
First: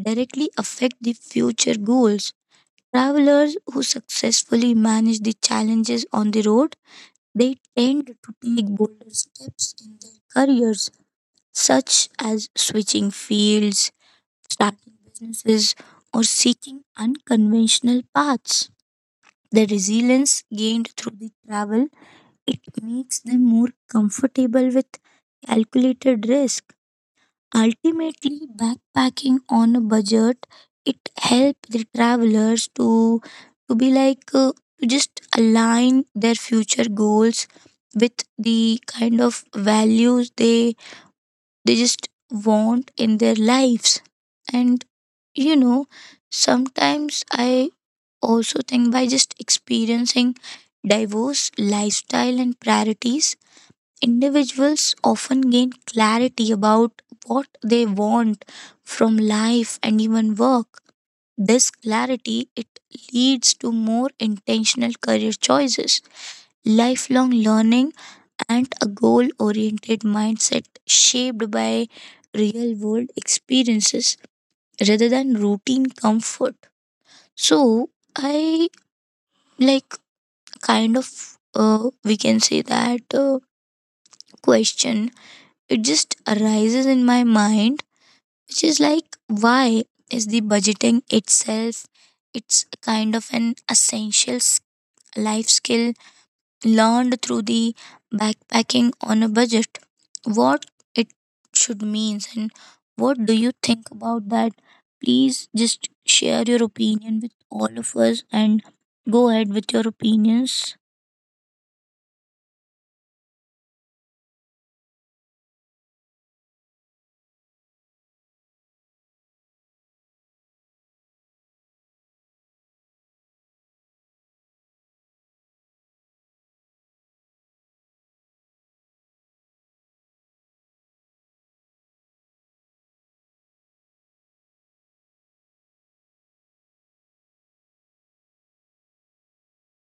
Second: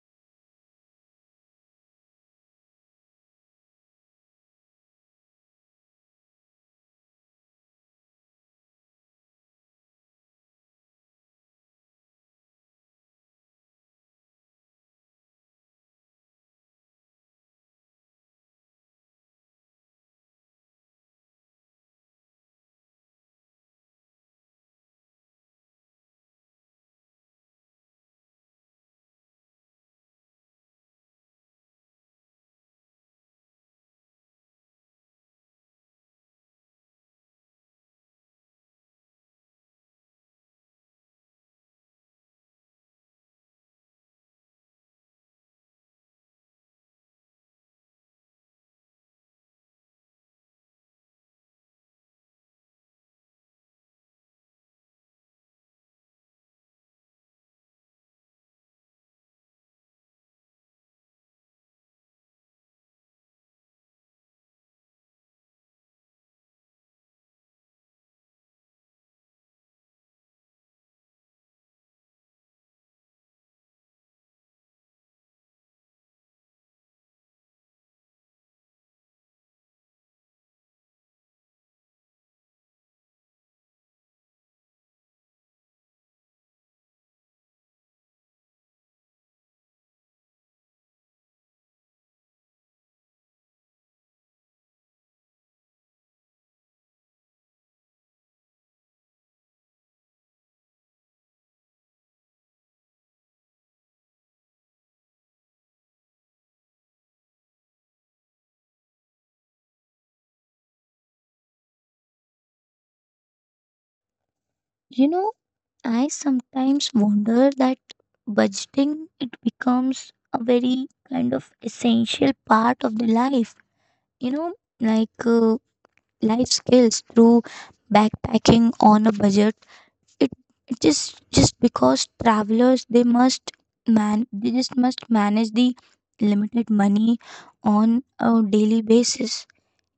[SPEAKER 2] directly affect the future goals. Travelers who successfully manage the challenges on the road, they tend to take bolder steps in their careers, such as switching fields, starting businesses, or seeking unconventional paths. The resilience gained through the travel, it makes them more comfortable with calculated risk. Ultimately, backpacking on a budget, it helps the travelers to be like to just align their future goals with the kind of values they just want in their lives. And you know, sometimes I also think, by just experiencing diverse lifestyle and priorities, individuals often gain clarity about what they want from life and even work. This clarity, it leads to more intentional career choices, lifelong learning, and a goal-oriented mindset shaped by real-world experiences rather than routine comfort. So, I, like, kind of, we can say that, question, it just arises in my mind, which is like, why is the budgeting itself, it's kind of an essential life skill learned through the backpacking on a budget? What it should means, and what do you think about that? Please just share your opinion with all of us and go ahead with your opinions.
[SPEAKER 1] You know, I sometimes wonder that budgeting it becomes a very kind of essential part of the life, you know like uh, life skills through backpacking on a budget, it, it is just because travelers they must man they just must manage the limited money on a daily basis.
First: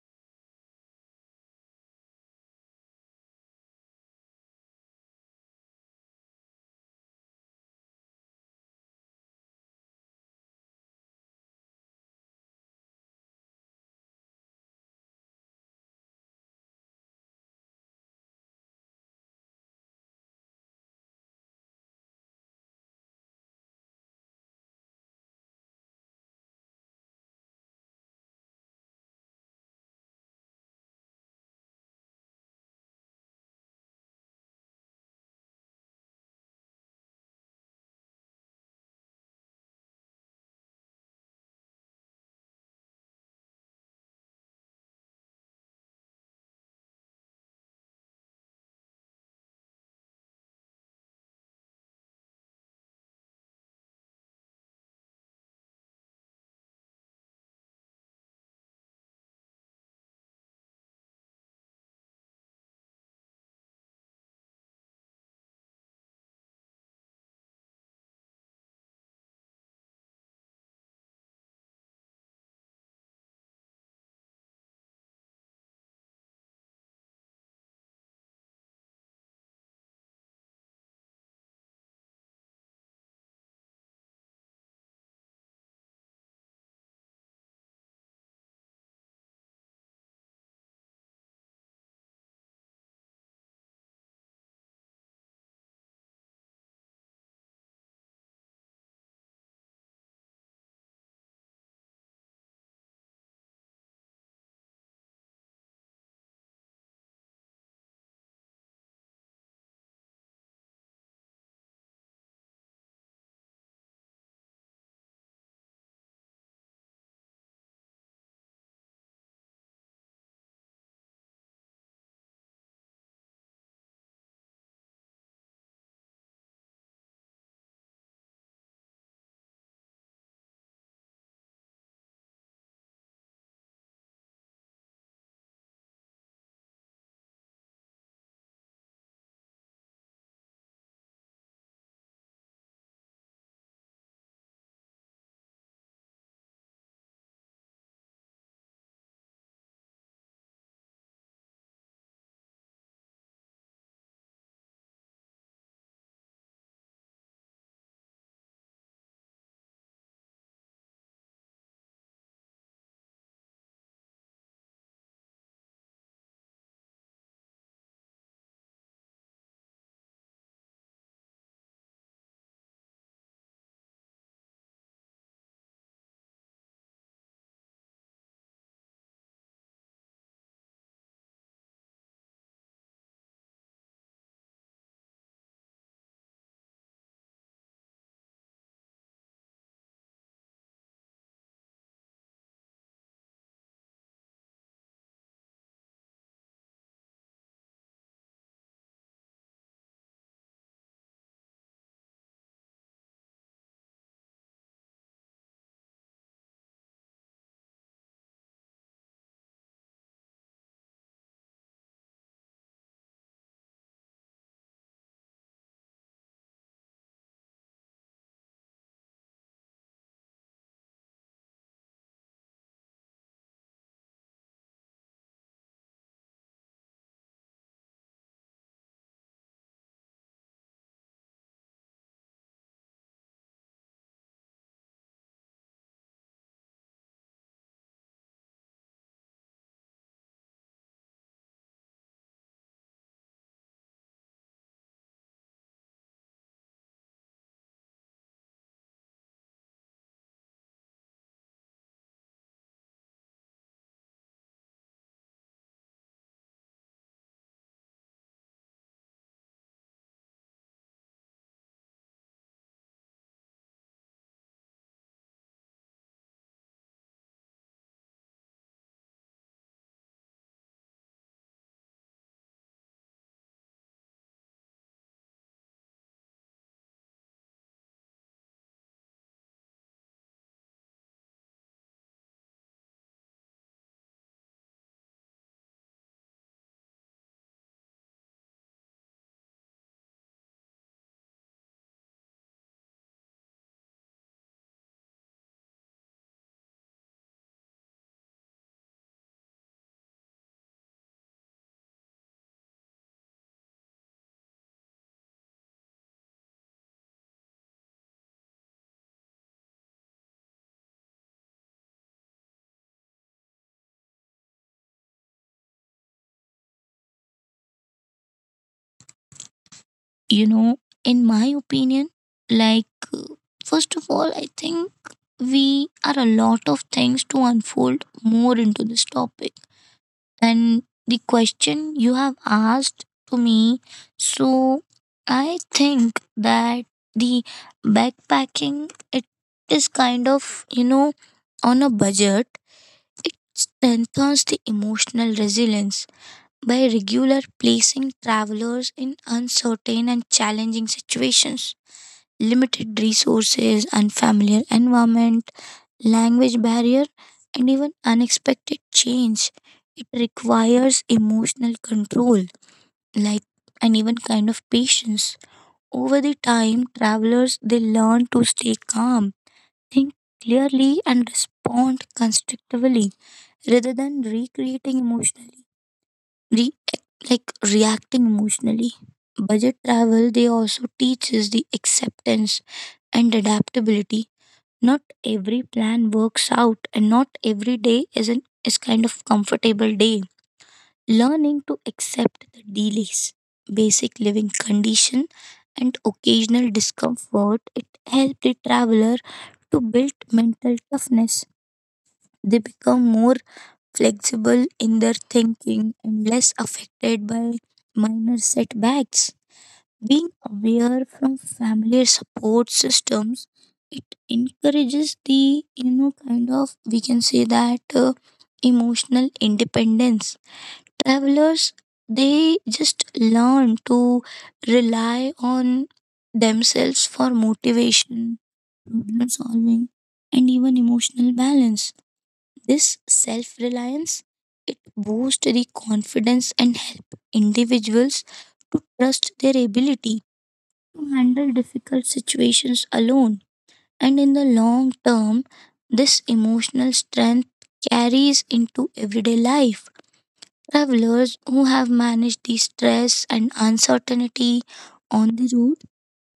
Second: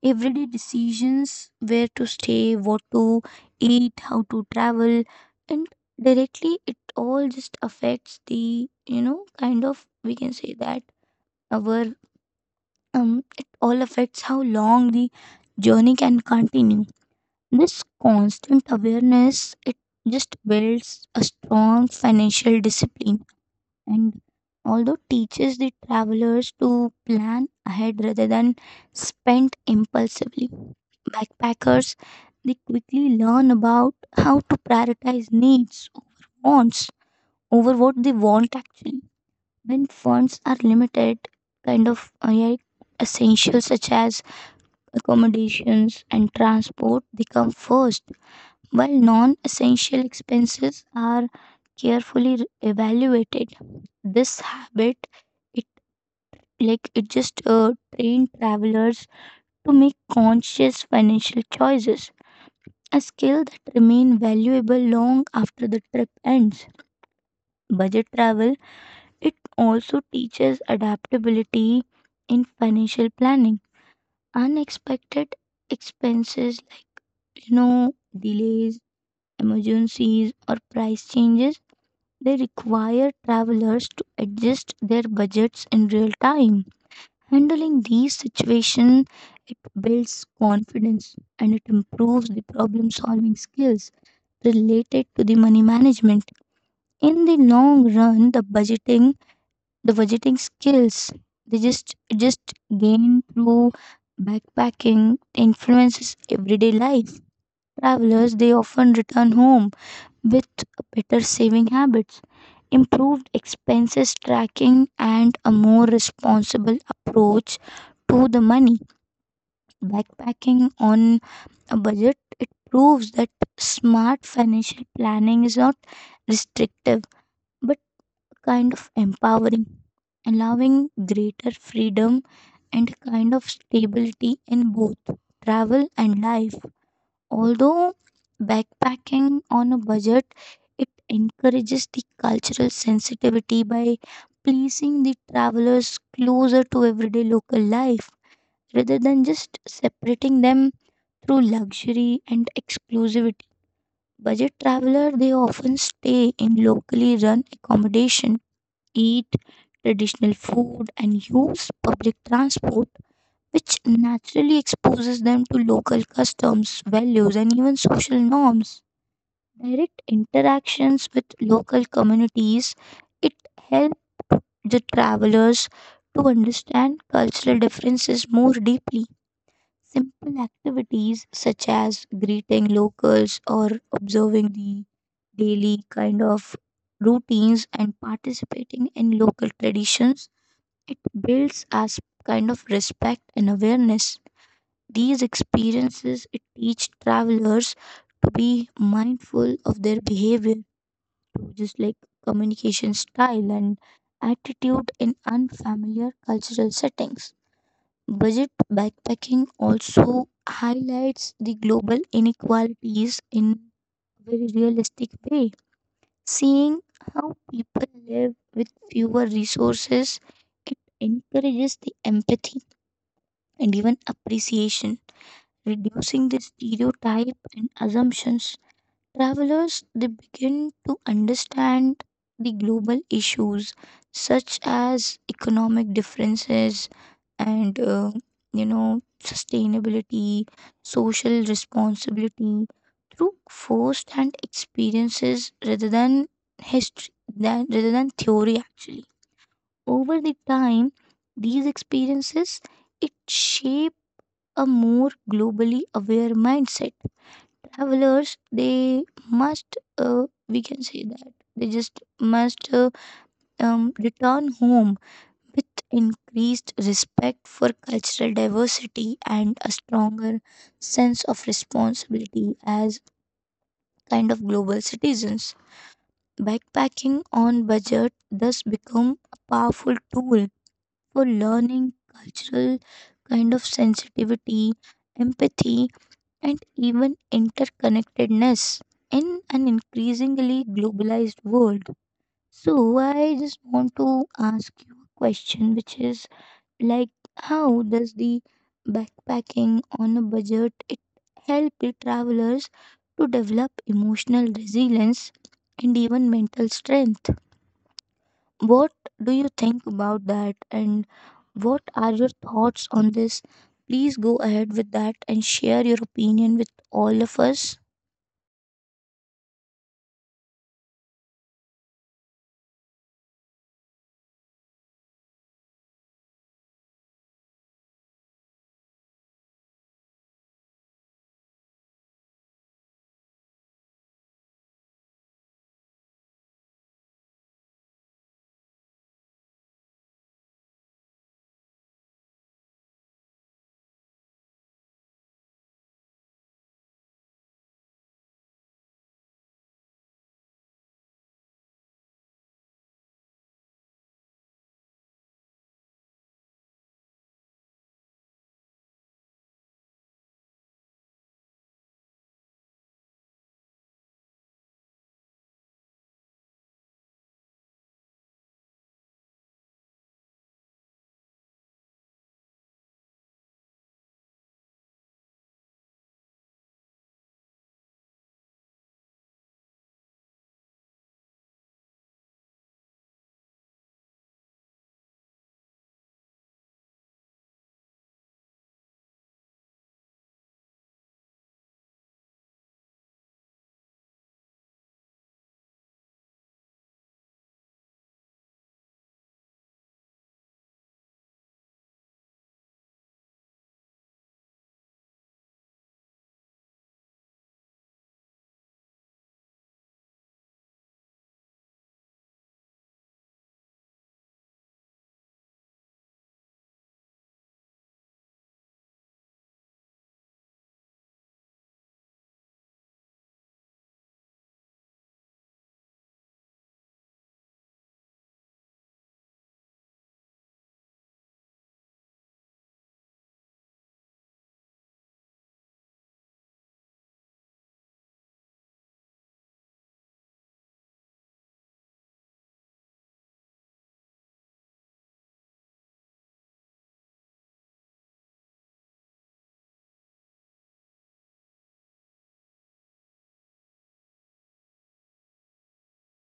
[SPEAKER 1] Everyday decisions, where to stay, what to eat, how to travel, and directly it all just affects the, you know kind of we can say that our, um it all affects how long the journey can continue. This constant awareness it just builds a strong financial discipline and although teaches the travelers to plan ahead rather than spend impulsively. Backpackers they quickly learn about how to prioritize needs, wants over what they want actually. When funds are limited, yeah, essentials such as accommodations and transport they come first, while non essential expenses are carefully evaluated. This habit it it just train travelers to make conscious financial choices, a skill that remain valuable long after the trip ends. Budget travel it also teaches adaptability in financial planning. Unexpected expenses, like, you know, delays, emergencies, or price changes, they require travelers to adjust their budgets in real time. Handling these situations, it builds confidence and it improves the problem solving skills related to the money management. In the long run, the budgeting skills, they just gain through backpacking influences everyday life. Travelers, they often return home with better saving habits, improved expenses tracking, and a more responsible approach to the money. Backpacking on a budget, it proves that smart financial planning is not restrictive but kind of empowering, allowing greater freedom and kind of stability in both travel and life. Although backpacking on a budget, it encourages the cultural sensitivity by placing the travelers closer to everyday local life rather than just separating them through luxury and exclusivity. Budget traveler they often stay in locally run accommodation, eat traditional food and use public transport, which naturally exposes them to local customs, values and even social norms. Direct interactions with local communities, it helped the travelers to understand cultural differences more deeply. Simple activities such as greeting locals or observing the daily routines and participating in local traditions, it builds as kind of respect and awareness. These experiences it teach travelers to be mindful of their behavior, to just like communication style and attitude in unfamiliar cultural settings. Budget backpacking also highlights the global inequalities in a very realistic way. Seeing how people live with fewer resources, it encourages the empathy and even appreciation, reducing the stereotype and assumptions. Travelers they begin to understand the global issues such as economic differences and, sustainability, social responsibility through first-hand experiences rather than history than rather than theory actually. Over the time, these experiences it shape a more globally aware mindset. Travelers they must we can say that they just must return home with increased respect for cultural diversity and a stronger sense of responsibility as kind of global citizens. Backpacking on budget thus become a powerful tool for learning cultural kind of sensitivity, empathy, and even interconnectedness in an increasingly globalized world. So, I just want to ask you a question, which is like, how does the backpacking on a budget it help the travelers to develop emotional resilience and even mental strength? What do you think about that, and what are your thoughts on this? Please go ahead with that and share your opinion with all of us.
[SPEAKER 2] You know, in my opinion, like, uh, first of all, I think we are a lot of things to unfold more into this topic. And the question you have asked to me, so I think that the backpacking, it is kind of, you know, on a budget, it strengthens the emotional resilience by regular placing travelers in uncertain and challenging situations. Limited resources, unfamiliar environment, language barrier, and even unexpected change. It requires emotional control, like, and even kind of patience. Over the time, travelers, they learn to stay calm, think clearly, and respond constructively rather than recreating emotionally, re- like reacting emotionally. Budget travel, they also teach us the acceptance and adaptability. Not every plan works out, and not every day is an is kind of comfortable day. Learning to accept the delays, basic living condition, and occasional discomfort, it helps the traveler to build mental toughness. They become more flexible in their thinking, and less affected by minor setbacks. Being aware from familiar support systems, it encourages the, you know, kind of, we can say that, emotional independence. Travelers, they just learn to rely on themselves for motivation, problem solving, and even emotional balance. This self-reliance, it boosts the confidence and help individuals to trust their ability to handle difficult situations alone. And in the long term, this emotional strength carries into everyday life. Travelers who have managed the stress and uncertainty on the road,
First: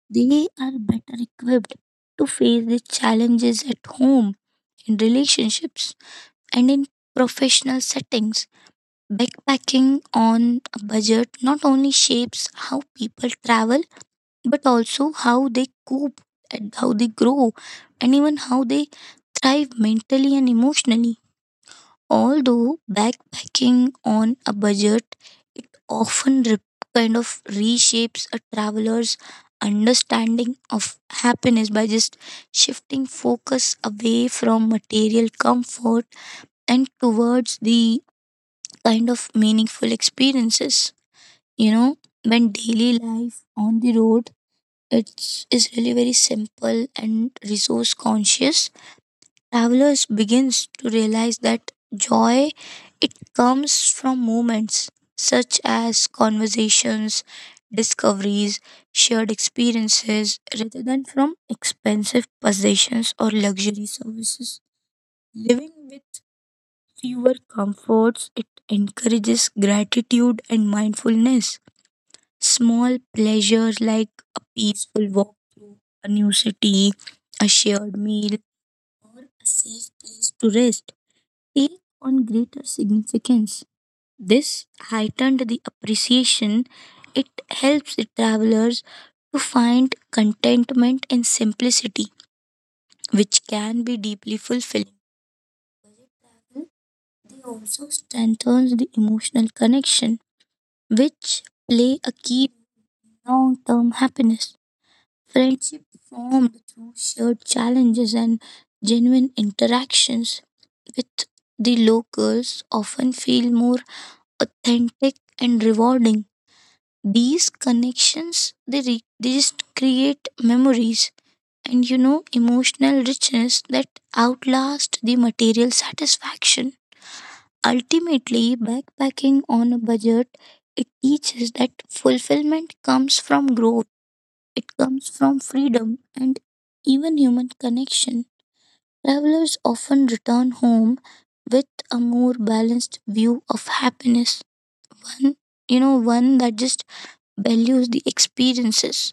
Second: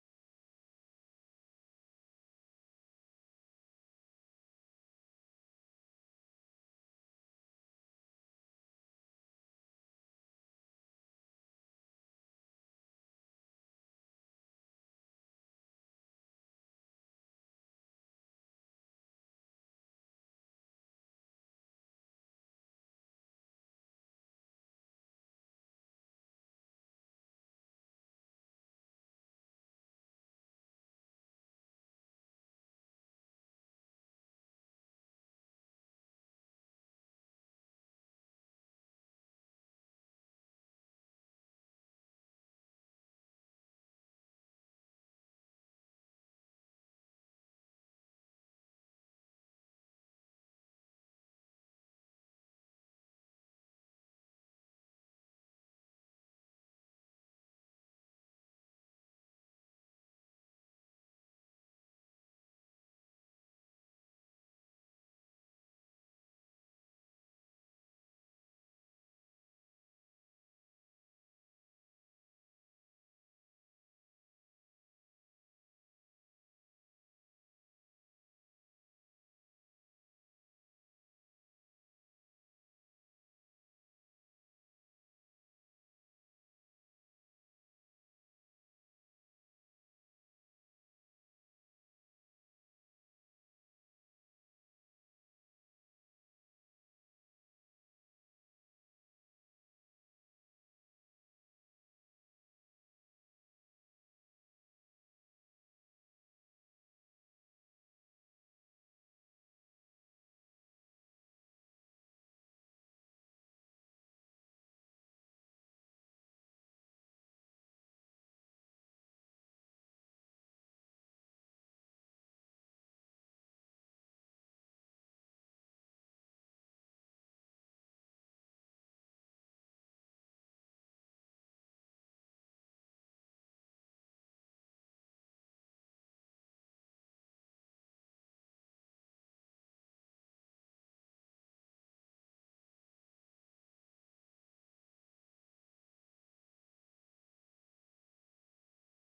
[SPEAKER 2] they are better equipped to face the challenges at home, in relationships, and in professional settings. Backpacking on a budget not only shapes how people travel, but also how they cope, and how they grow, and even how they thrive mentally and emotionally. Although backpacking on a budget, it often kind of reshapes a traveler's understanding of happiness by just shifting focus away from material comfort and towards the kind of meaningful experiences. You know, when daily life on the road, it's is really very simple and resource conscious, travelers begins to realize that joy, it comes from moments such as conversations, discoveries, shared experiences rather than from expensive possessions or luxury services. Living with fewer comforts, it encourages gratitude and mindfulness. Small pleasures like a peaceful walk through a new city, a shared meal, a safe place to rest, take on greater significance. This heightened the appreciation. It helps the travelers to find contentment in simplicity, which can be deeply fulfilling. They also strengthens the emotional connection, which play a key long term happiness. Friendship formed through shared challenges and genuine interactions with the locals often feel more authentic and rewarding. These connections they just create memories and, you know, emotional richness that outlast the material satisfaction. Ultimately, backpacking on a budget, it teaches that fulfillment comes from growth, it comes from freedom and even human connection. Travelers often return home with a more balanced view of happiness. One, you know, one that just values the experiences,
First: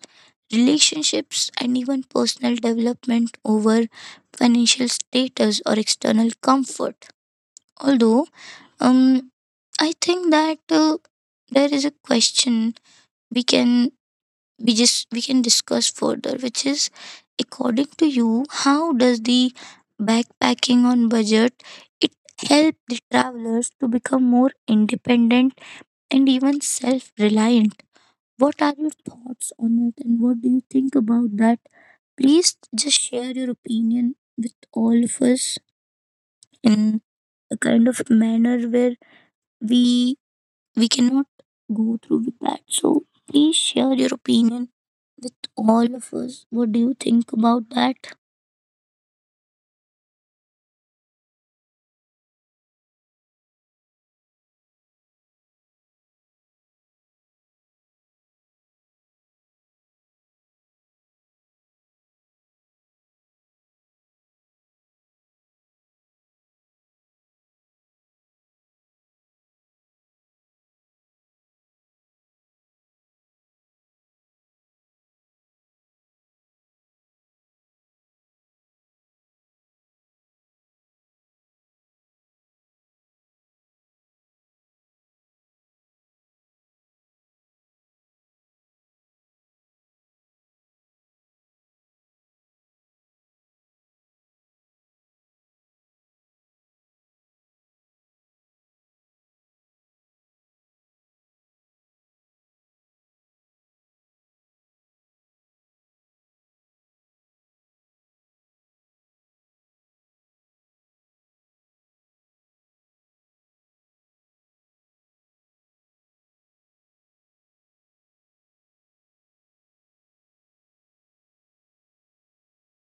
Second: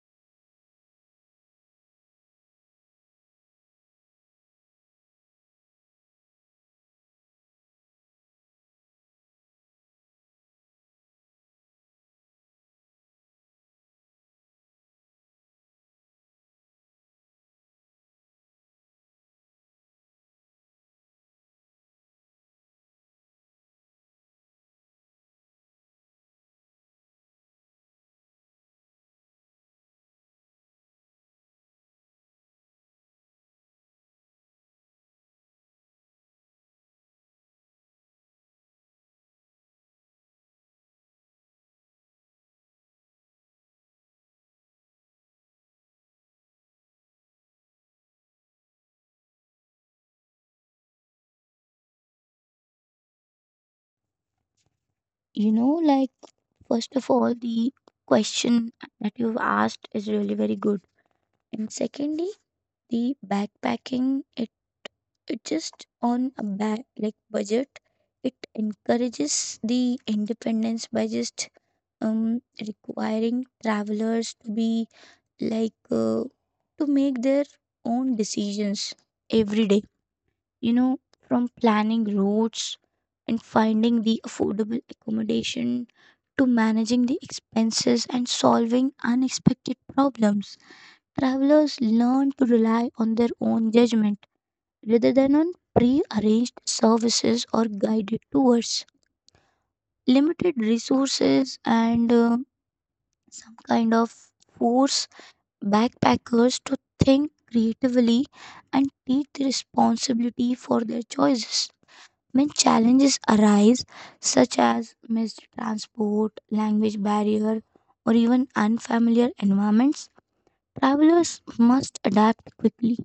[SPEAKER 2] relationships, and even personal development over financial status or external comfort. Although, um, I think that, there is a question we can, we can discuss further, which is, according to you, how does the backpacking on budget, it help the travelers to become more independent and even self-reliant? What are your thoughts on it, and what do you think about that? Please just share your opinion with all of us in a kind of manner where we we cannot go through with that. So please share your opinion with all of us. What do you think about that?
[SPEAKER 1] You know, like, first of all, the question that you've asked is really very good. And secondly, the backpacking, it just on a budget, it encourages the independence by just requiring travelers to be like to make their own decisions every day, you know, from planning routes and finding the affordable accommodation to managing the expenses and solving unexpected problems. Travelers learn to rely on their own judgment rather than on pre arranged services or guided tours. Limited resources and, some kind of force backpackers to think creatively and take the responsibility for their choices. When challenges arise, such as missed transport, language barrier, or even unfamiliar environments, travelers must adapt quickly.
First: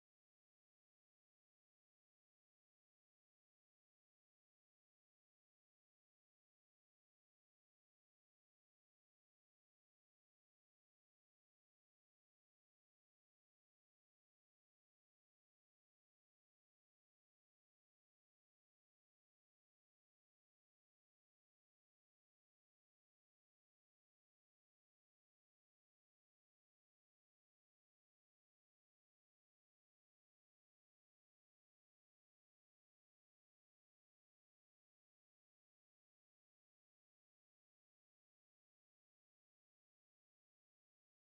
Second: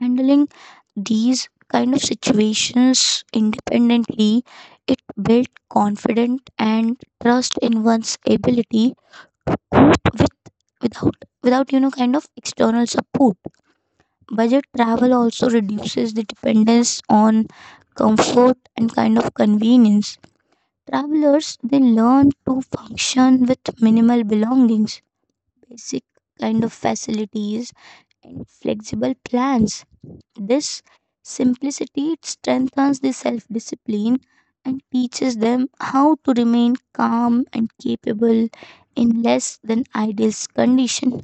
[SPEAKER 1] Handling these kind of situations independently, it builds confidence and trust in one's ability to cope with, without without kind of external support. Budget travel also reduces the dependence on comfort and kind of convenience. Travelers they learn to function with minimal belongings, basic kind of facilities and flexible plans. This simplicity it strengthens the self-discipline and teaches them how to remain calm and capable in less than ideal condition.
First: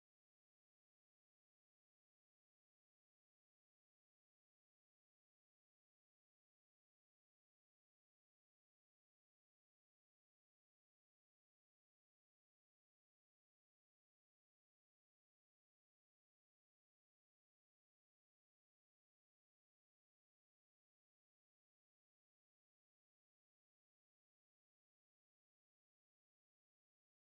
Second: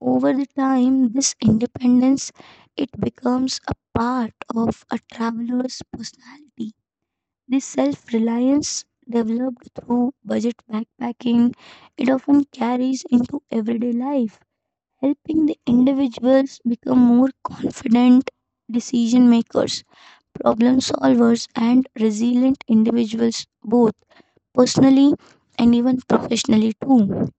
[SPEAKER 1] Over the time, this independence it becomes a part of a traveler's personality. This self reliance developed through budget backpacking, it often carries into everyday life, helping the individuals become more confident decision makers, problem solvers, and resilient individuals, both personally and even professionally, too.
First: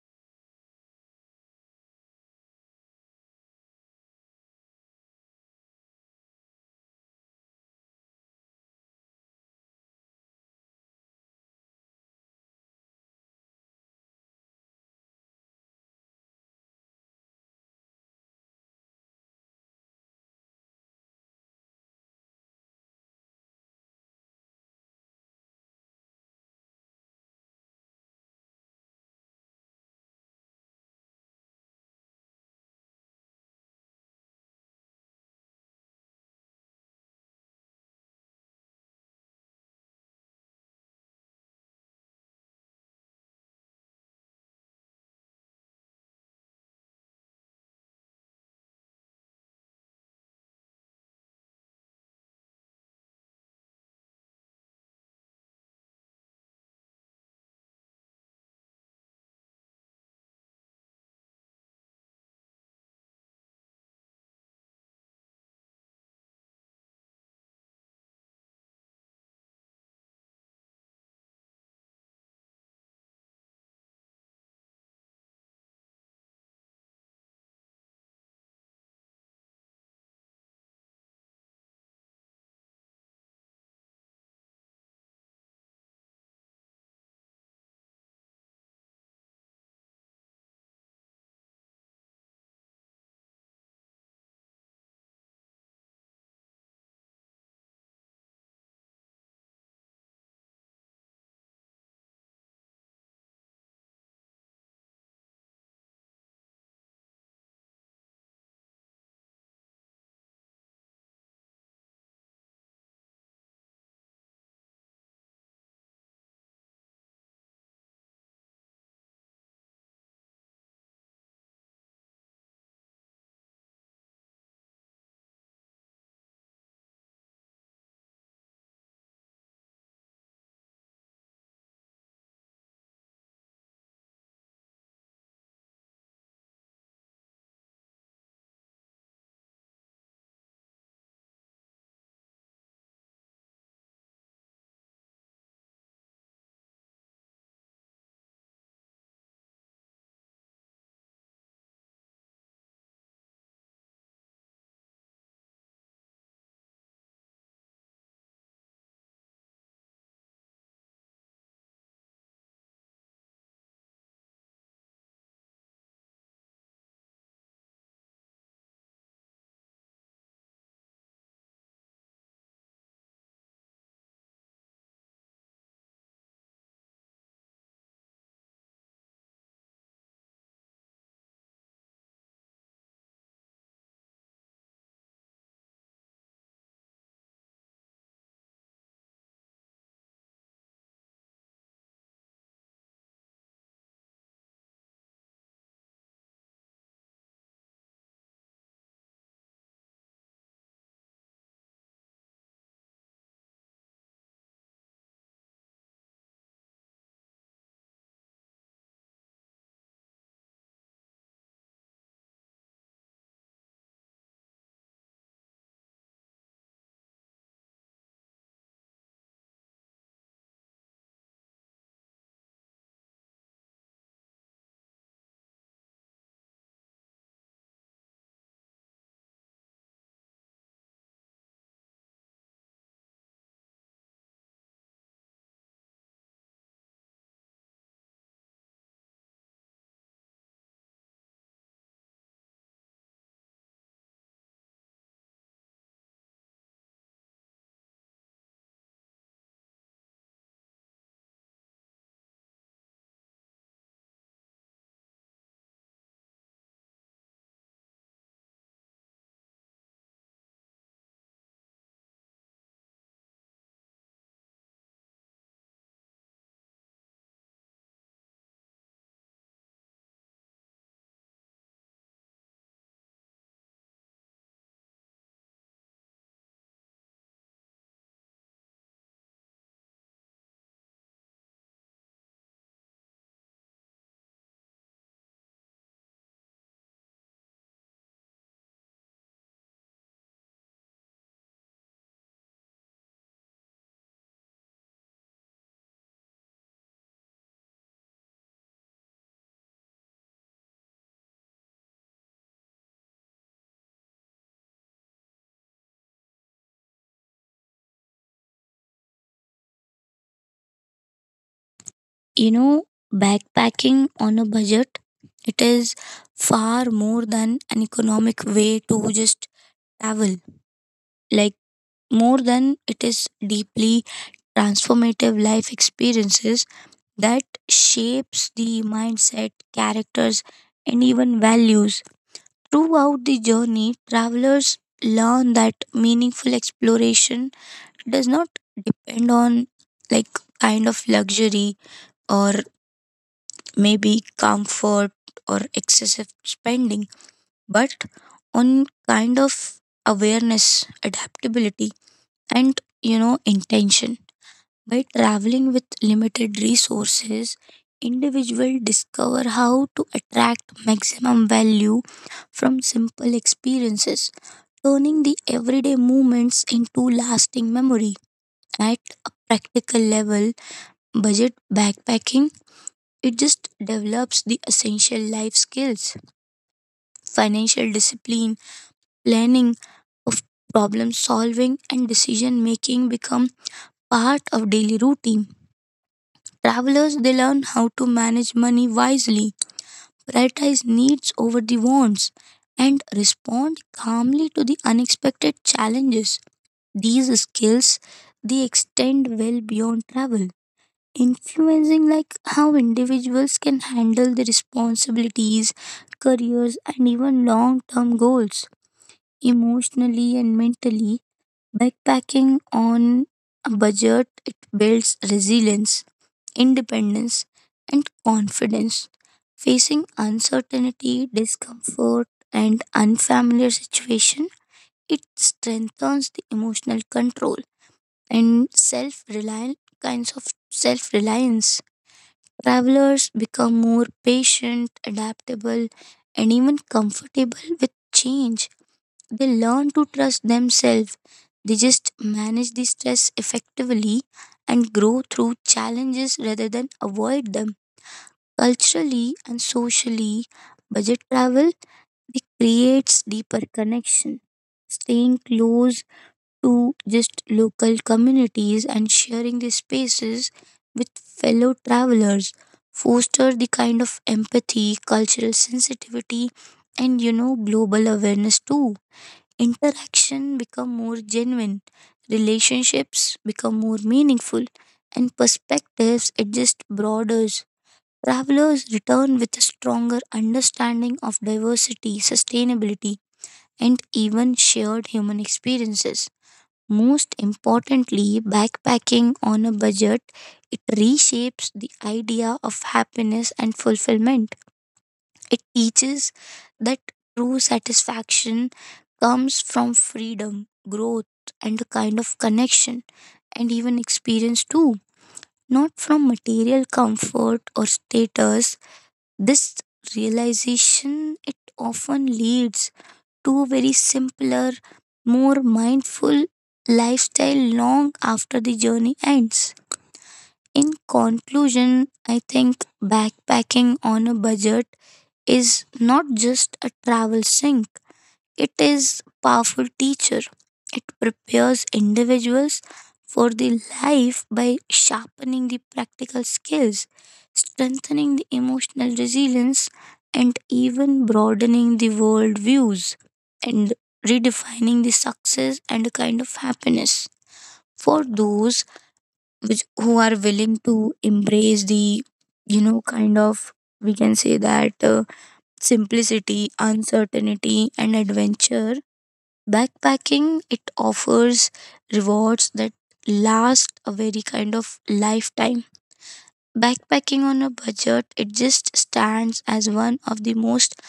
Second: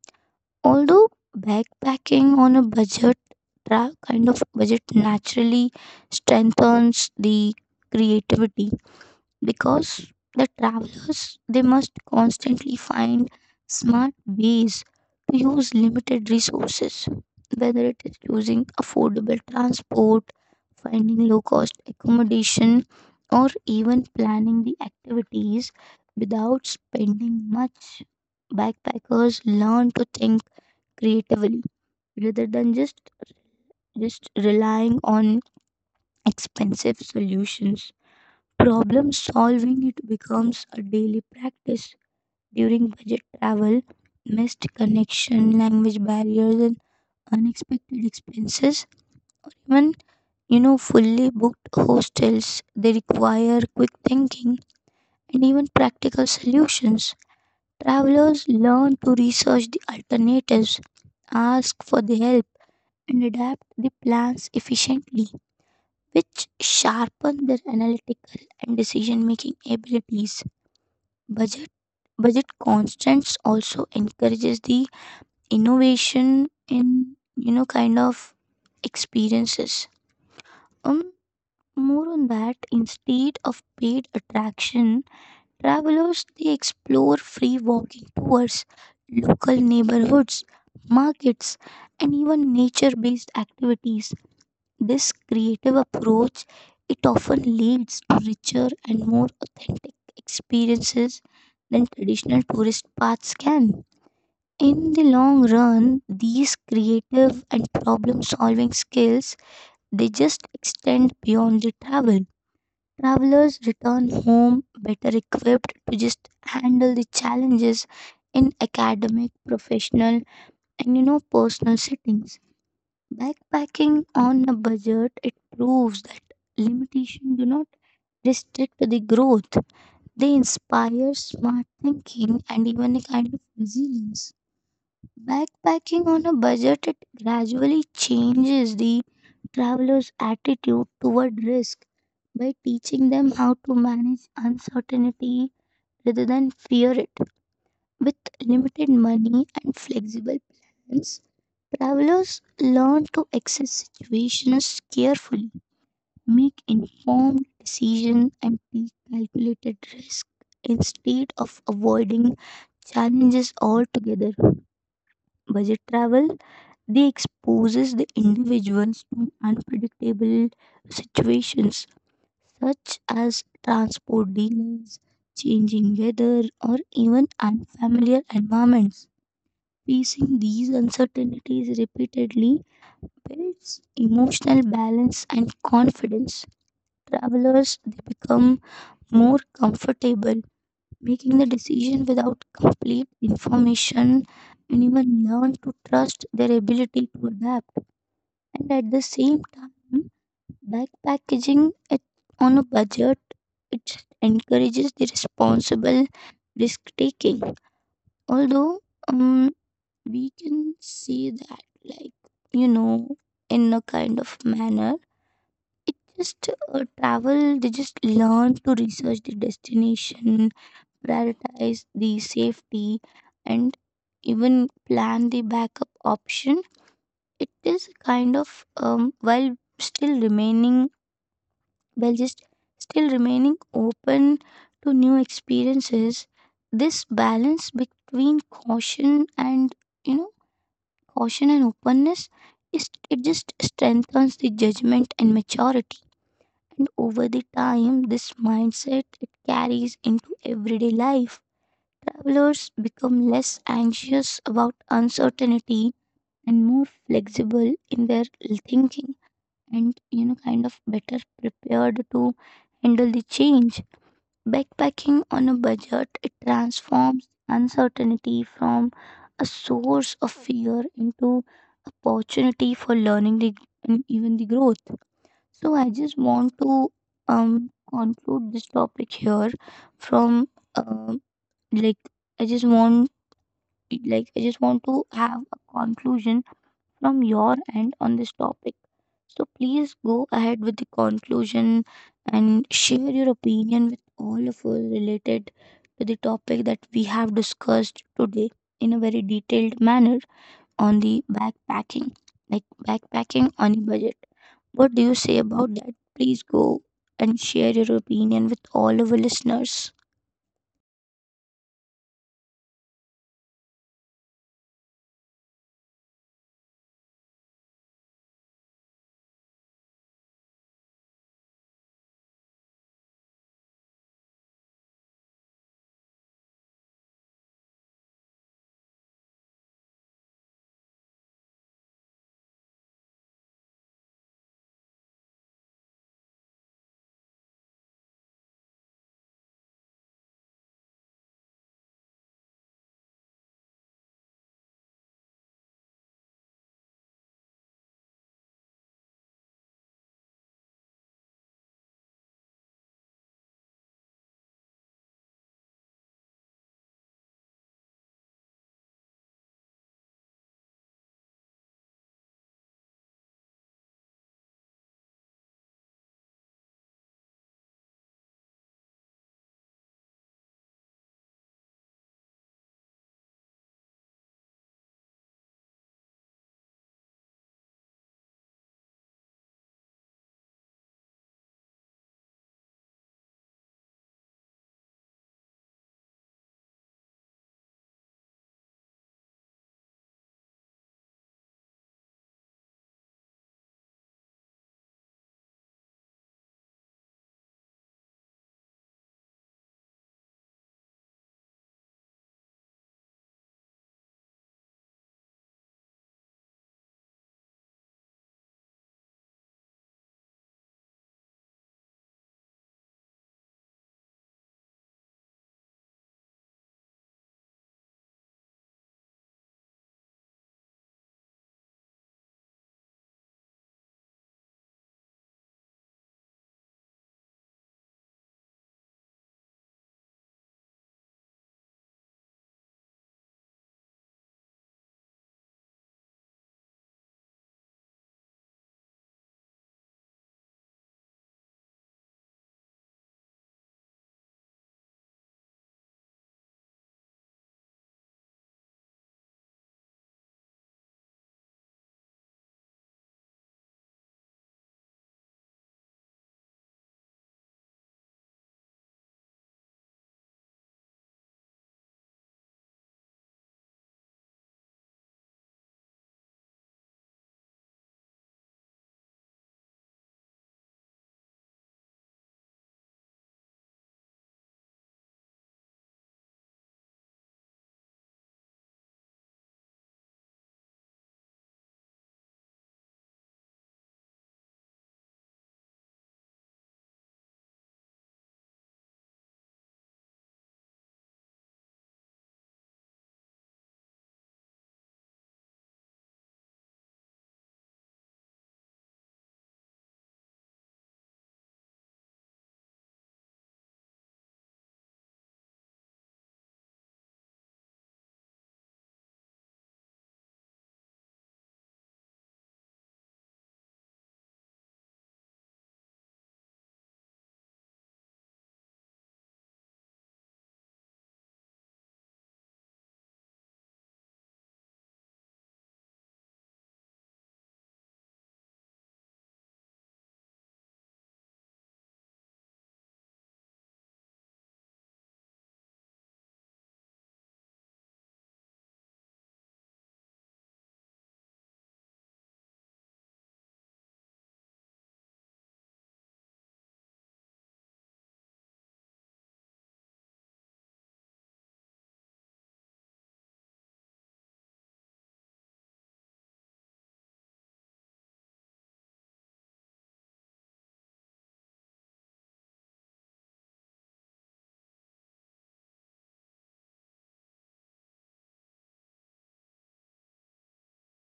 [SPEAKER 1] Although backpacking on a budget tra- kind of budget naturally strengthens the creativity because the travelers they must constantly find smart ways to use limited resources, whether it is using affordable transport, finding low cost accommodation, or even planning the activities without spending much. Backpackers learn to think creatively rather than just relying on expensive solutions. Problem solving it becomes a daily practice during budget travel, missed connection, language barriers, and unexpected expenses. Even you know fully booked hostels, they require quick thinking and even practical solutions. Travelers learn to research the alternatives, ask for the help, and adapt the plans efficiently, which sharpen their analytical and decision making abilities. Budget budget constraints also encourages the innovation in experiences, um more on that. Instead of paid attraction, travelers they explore free walking tours, local neighborhoods, markets, and even nature based activities. This creative approach it often leads to richer and more authentic experiences than traditional tourist paths can. In the long run, these creative and problem solving skills they just extend beyond the travel. Travelers return home better equipped to just handle the challenges in academic, professional, and you know personal settings. Backpacking on a budget it proves that limitation do not restrict the growth. They inspire smart thinking and even a kind of resilience. Backpacking on a budget it gradually changes the traveler's attitude toward risk by teaching them how to manage uncertainty rather than fear it. With limited money and flexible plans, travelers learn to assess situations carefully, make informed decisions, and take calculated risk instead of avoiding challenges altogether. Budget travel they exposes the individuals to unpredictable situations such as transport delays, changing weather, or even unfamiliar environments. Facing these uncertainties repeatedly builds emotional balance and confidence. Travelers they become more comfortable making the decision without complete information and even learn to trust their ability to adapt. And at the same time, backpackaging it on a budget, it encourages the responsible risk taking. Although, um we can see that, like you know in a kind of manner, it just travel they just learn to research the destination, prioritize the safety, and even plan the backup option. It is kind of, while still remaining well just still remaining open to new experiences. This balance between caution and you know openness, is it just strengthens the judgment and maturity. And over the time, this mindset it carries into everyday life. Travelers become less anxious about uncertainty and more flexible in their thinking, and you know kind of better prepared to handle the change. Backpacking on a budget it transforms uncertainty from a source of fear into opportunity for learning the, and even the growth. So I just want to conclude this topic here from, um like I just want, I just want to have a conclusion from your end on this topic. So please go ahead with the conclusion and share your opinion with all of us related to the topic that we have discussed today in a very detailed manner on the backpacking, like backpacking on a budget. What do you say about that? Please go and share your opinion with all of our listeners.
[SPEAKER 2] You know, backpacking on a budget, it is far more than an economic way to just travel. Like, more than, it is deeply transformative life experiences that shapes the mindset, characters, and even values. Throughout the journey, travelers learn that meaningful exploration does not depend on, like, kind of luxury, or maybe comfort, or excessive spending, but on kind of awareness, adaptability, and, you know, intention. By traveling with limited resources, individuals discover how to attract maximum value from simple experiences, turning the everyday moments into lasting memory. At a practical level, budget backpacking, it just develops the essential life skills, financial discipline, planning of problem solving and decision making become part of daily routine. Travelers, they learn how to manage money wisely, prioritize needs over the wants, and respond calmly to the unexpected challenges. These skills, they extend well beyond travel, influencing, like, how individuals can handle their responsibilities, careers, and even long-term goals emotionally and mentally. Backpacking on a budget, it builds resilience, independence, and confidence. Facing uncertainty, discomfort, and unfamiliar situation, it strengthens the emotional control and self reliant, kinds of self reliance. Travelers become more patient, adaptable, and even comfortable with change. They learn to trust themselves. They just manage the stress effectively and grow through challenges rather than avoid them. Culturally and socially, budget travel, it creates deeper connection. Staying close to just local communities and sharing these spaces with fellow travelers foster the kind of empathy, cultural sensitivity, and, you know, global awareness too. Interaction become more genuine, relationships become more meaningful, and perspectives, it just broadens. Travelers return with a stronger understanding of diversity, sustainability, and even shared human experiences. Most importantly, backpacking on a budget, it reshapes the idea of happiness and fulfillment. It teaches that true satisfaction comes from freedom, growth, and a kind of connection, and even experience too, not from material comfort or status. This realization, it often leads two very simpler, more mindful lifestyle long after the journey ends. In conclusion, I think backpacking on a budget is not just a travel sink. It is powerful teacher. It prepares individuals for the life by sharpening the practical skills, strengthening the emotional resilience, and even broadening the world views, and redefining the success and kind of happiness. For those which who are willing to embrace the, you know, kind of, we can say that, simplicity, uncertainty, and adventure. Backpacking it offers rewards that last a very kind of lifetime. Backpacking on a budget, it just stands as one of the most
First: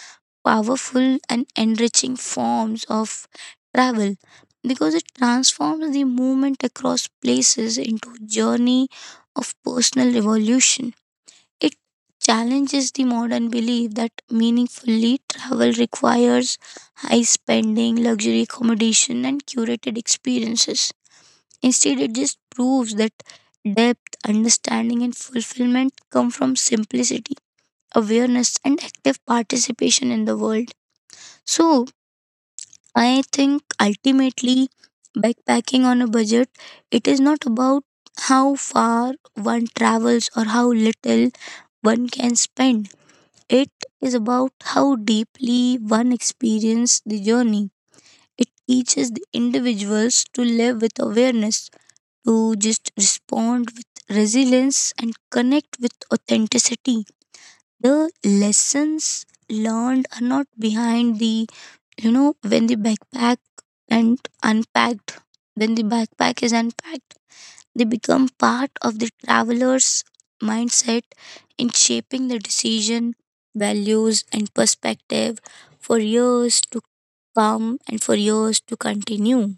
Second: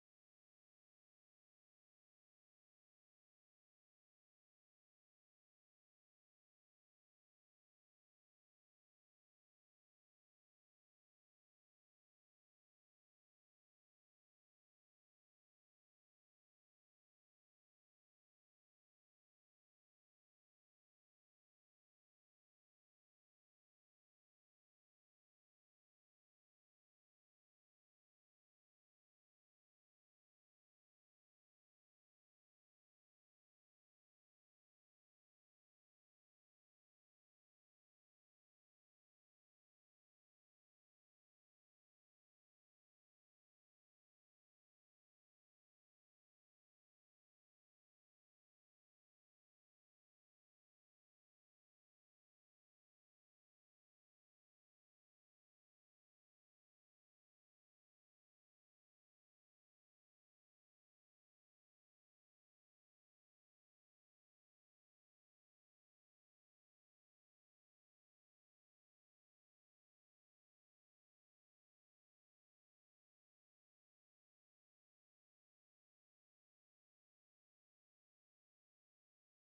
[SPEAKER 2] powerful and enriching forms of travel because it transforms the movement across places into a journey of personal evolution. It challenges the modern belief that meaningfully travel requires high spending, luxury accommodation, and curated experiences. Instead, it just proves that depth, understanding, and fulfillment come from simplicity, awareness, and active participation in the world. So, I think ultimately, backpacking on a budget, it is not about how far one travels or how little one can spend. It is about how deeply one experiences the journey. It teaches the individuals to live with awareness, to just respond with resilience, and connect with authenticity. The lessons learned are not behind the, you know, when the and unpacked, backpack is unpacked, they become part of the traveler's mindset in shaping the decision, values, and perspective for years to come and for years to continue.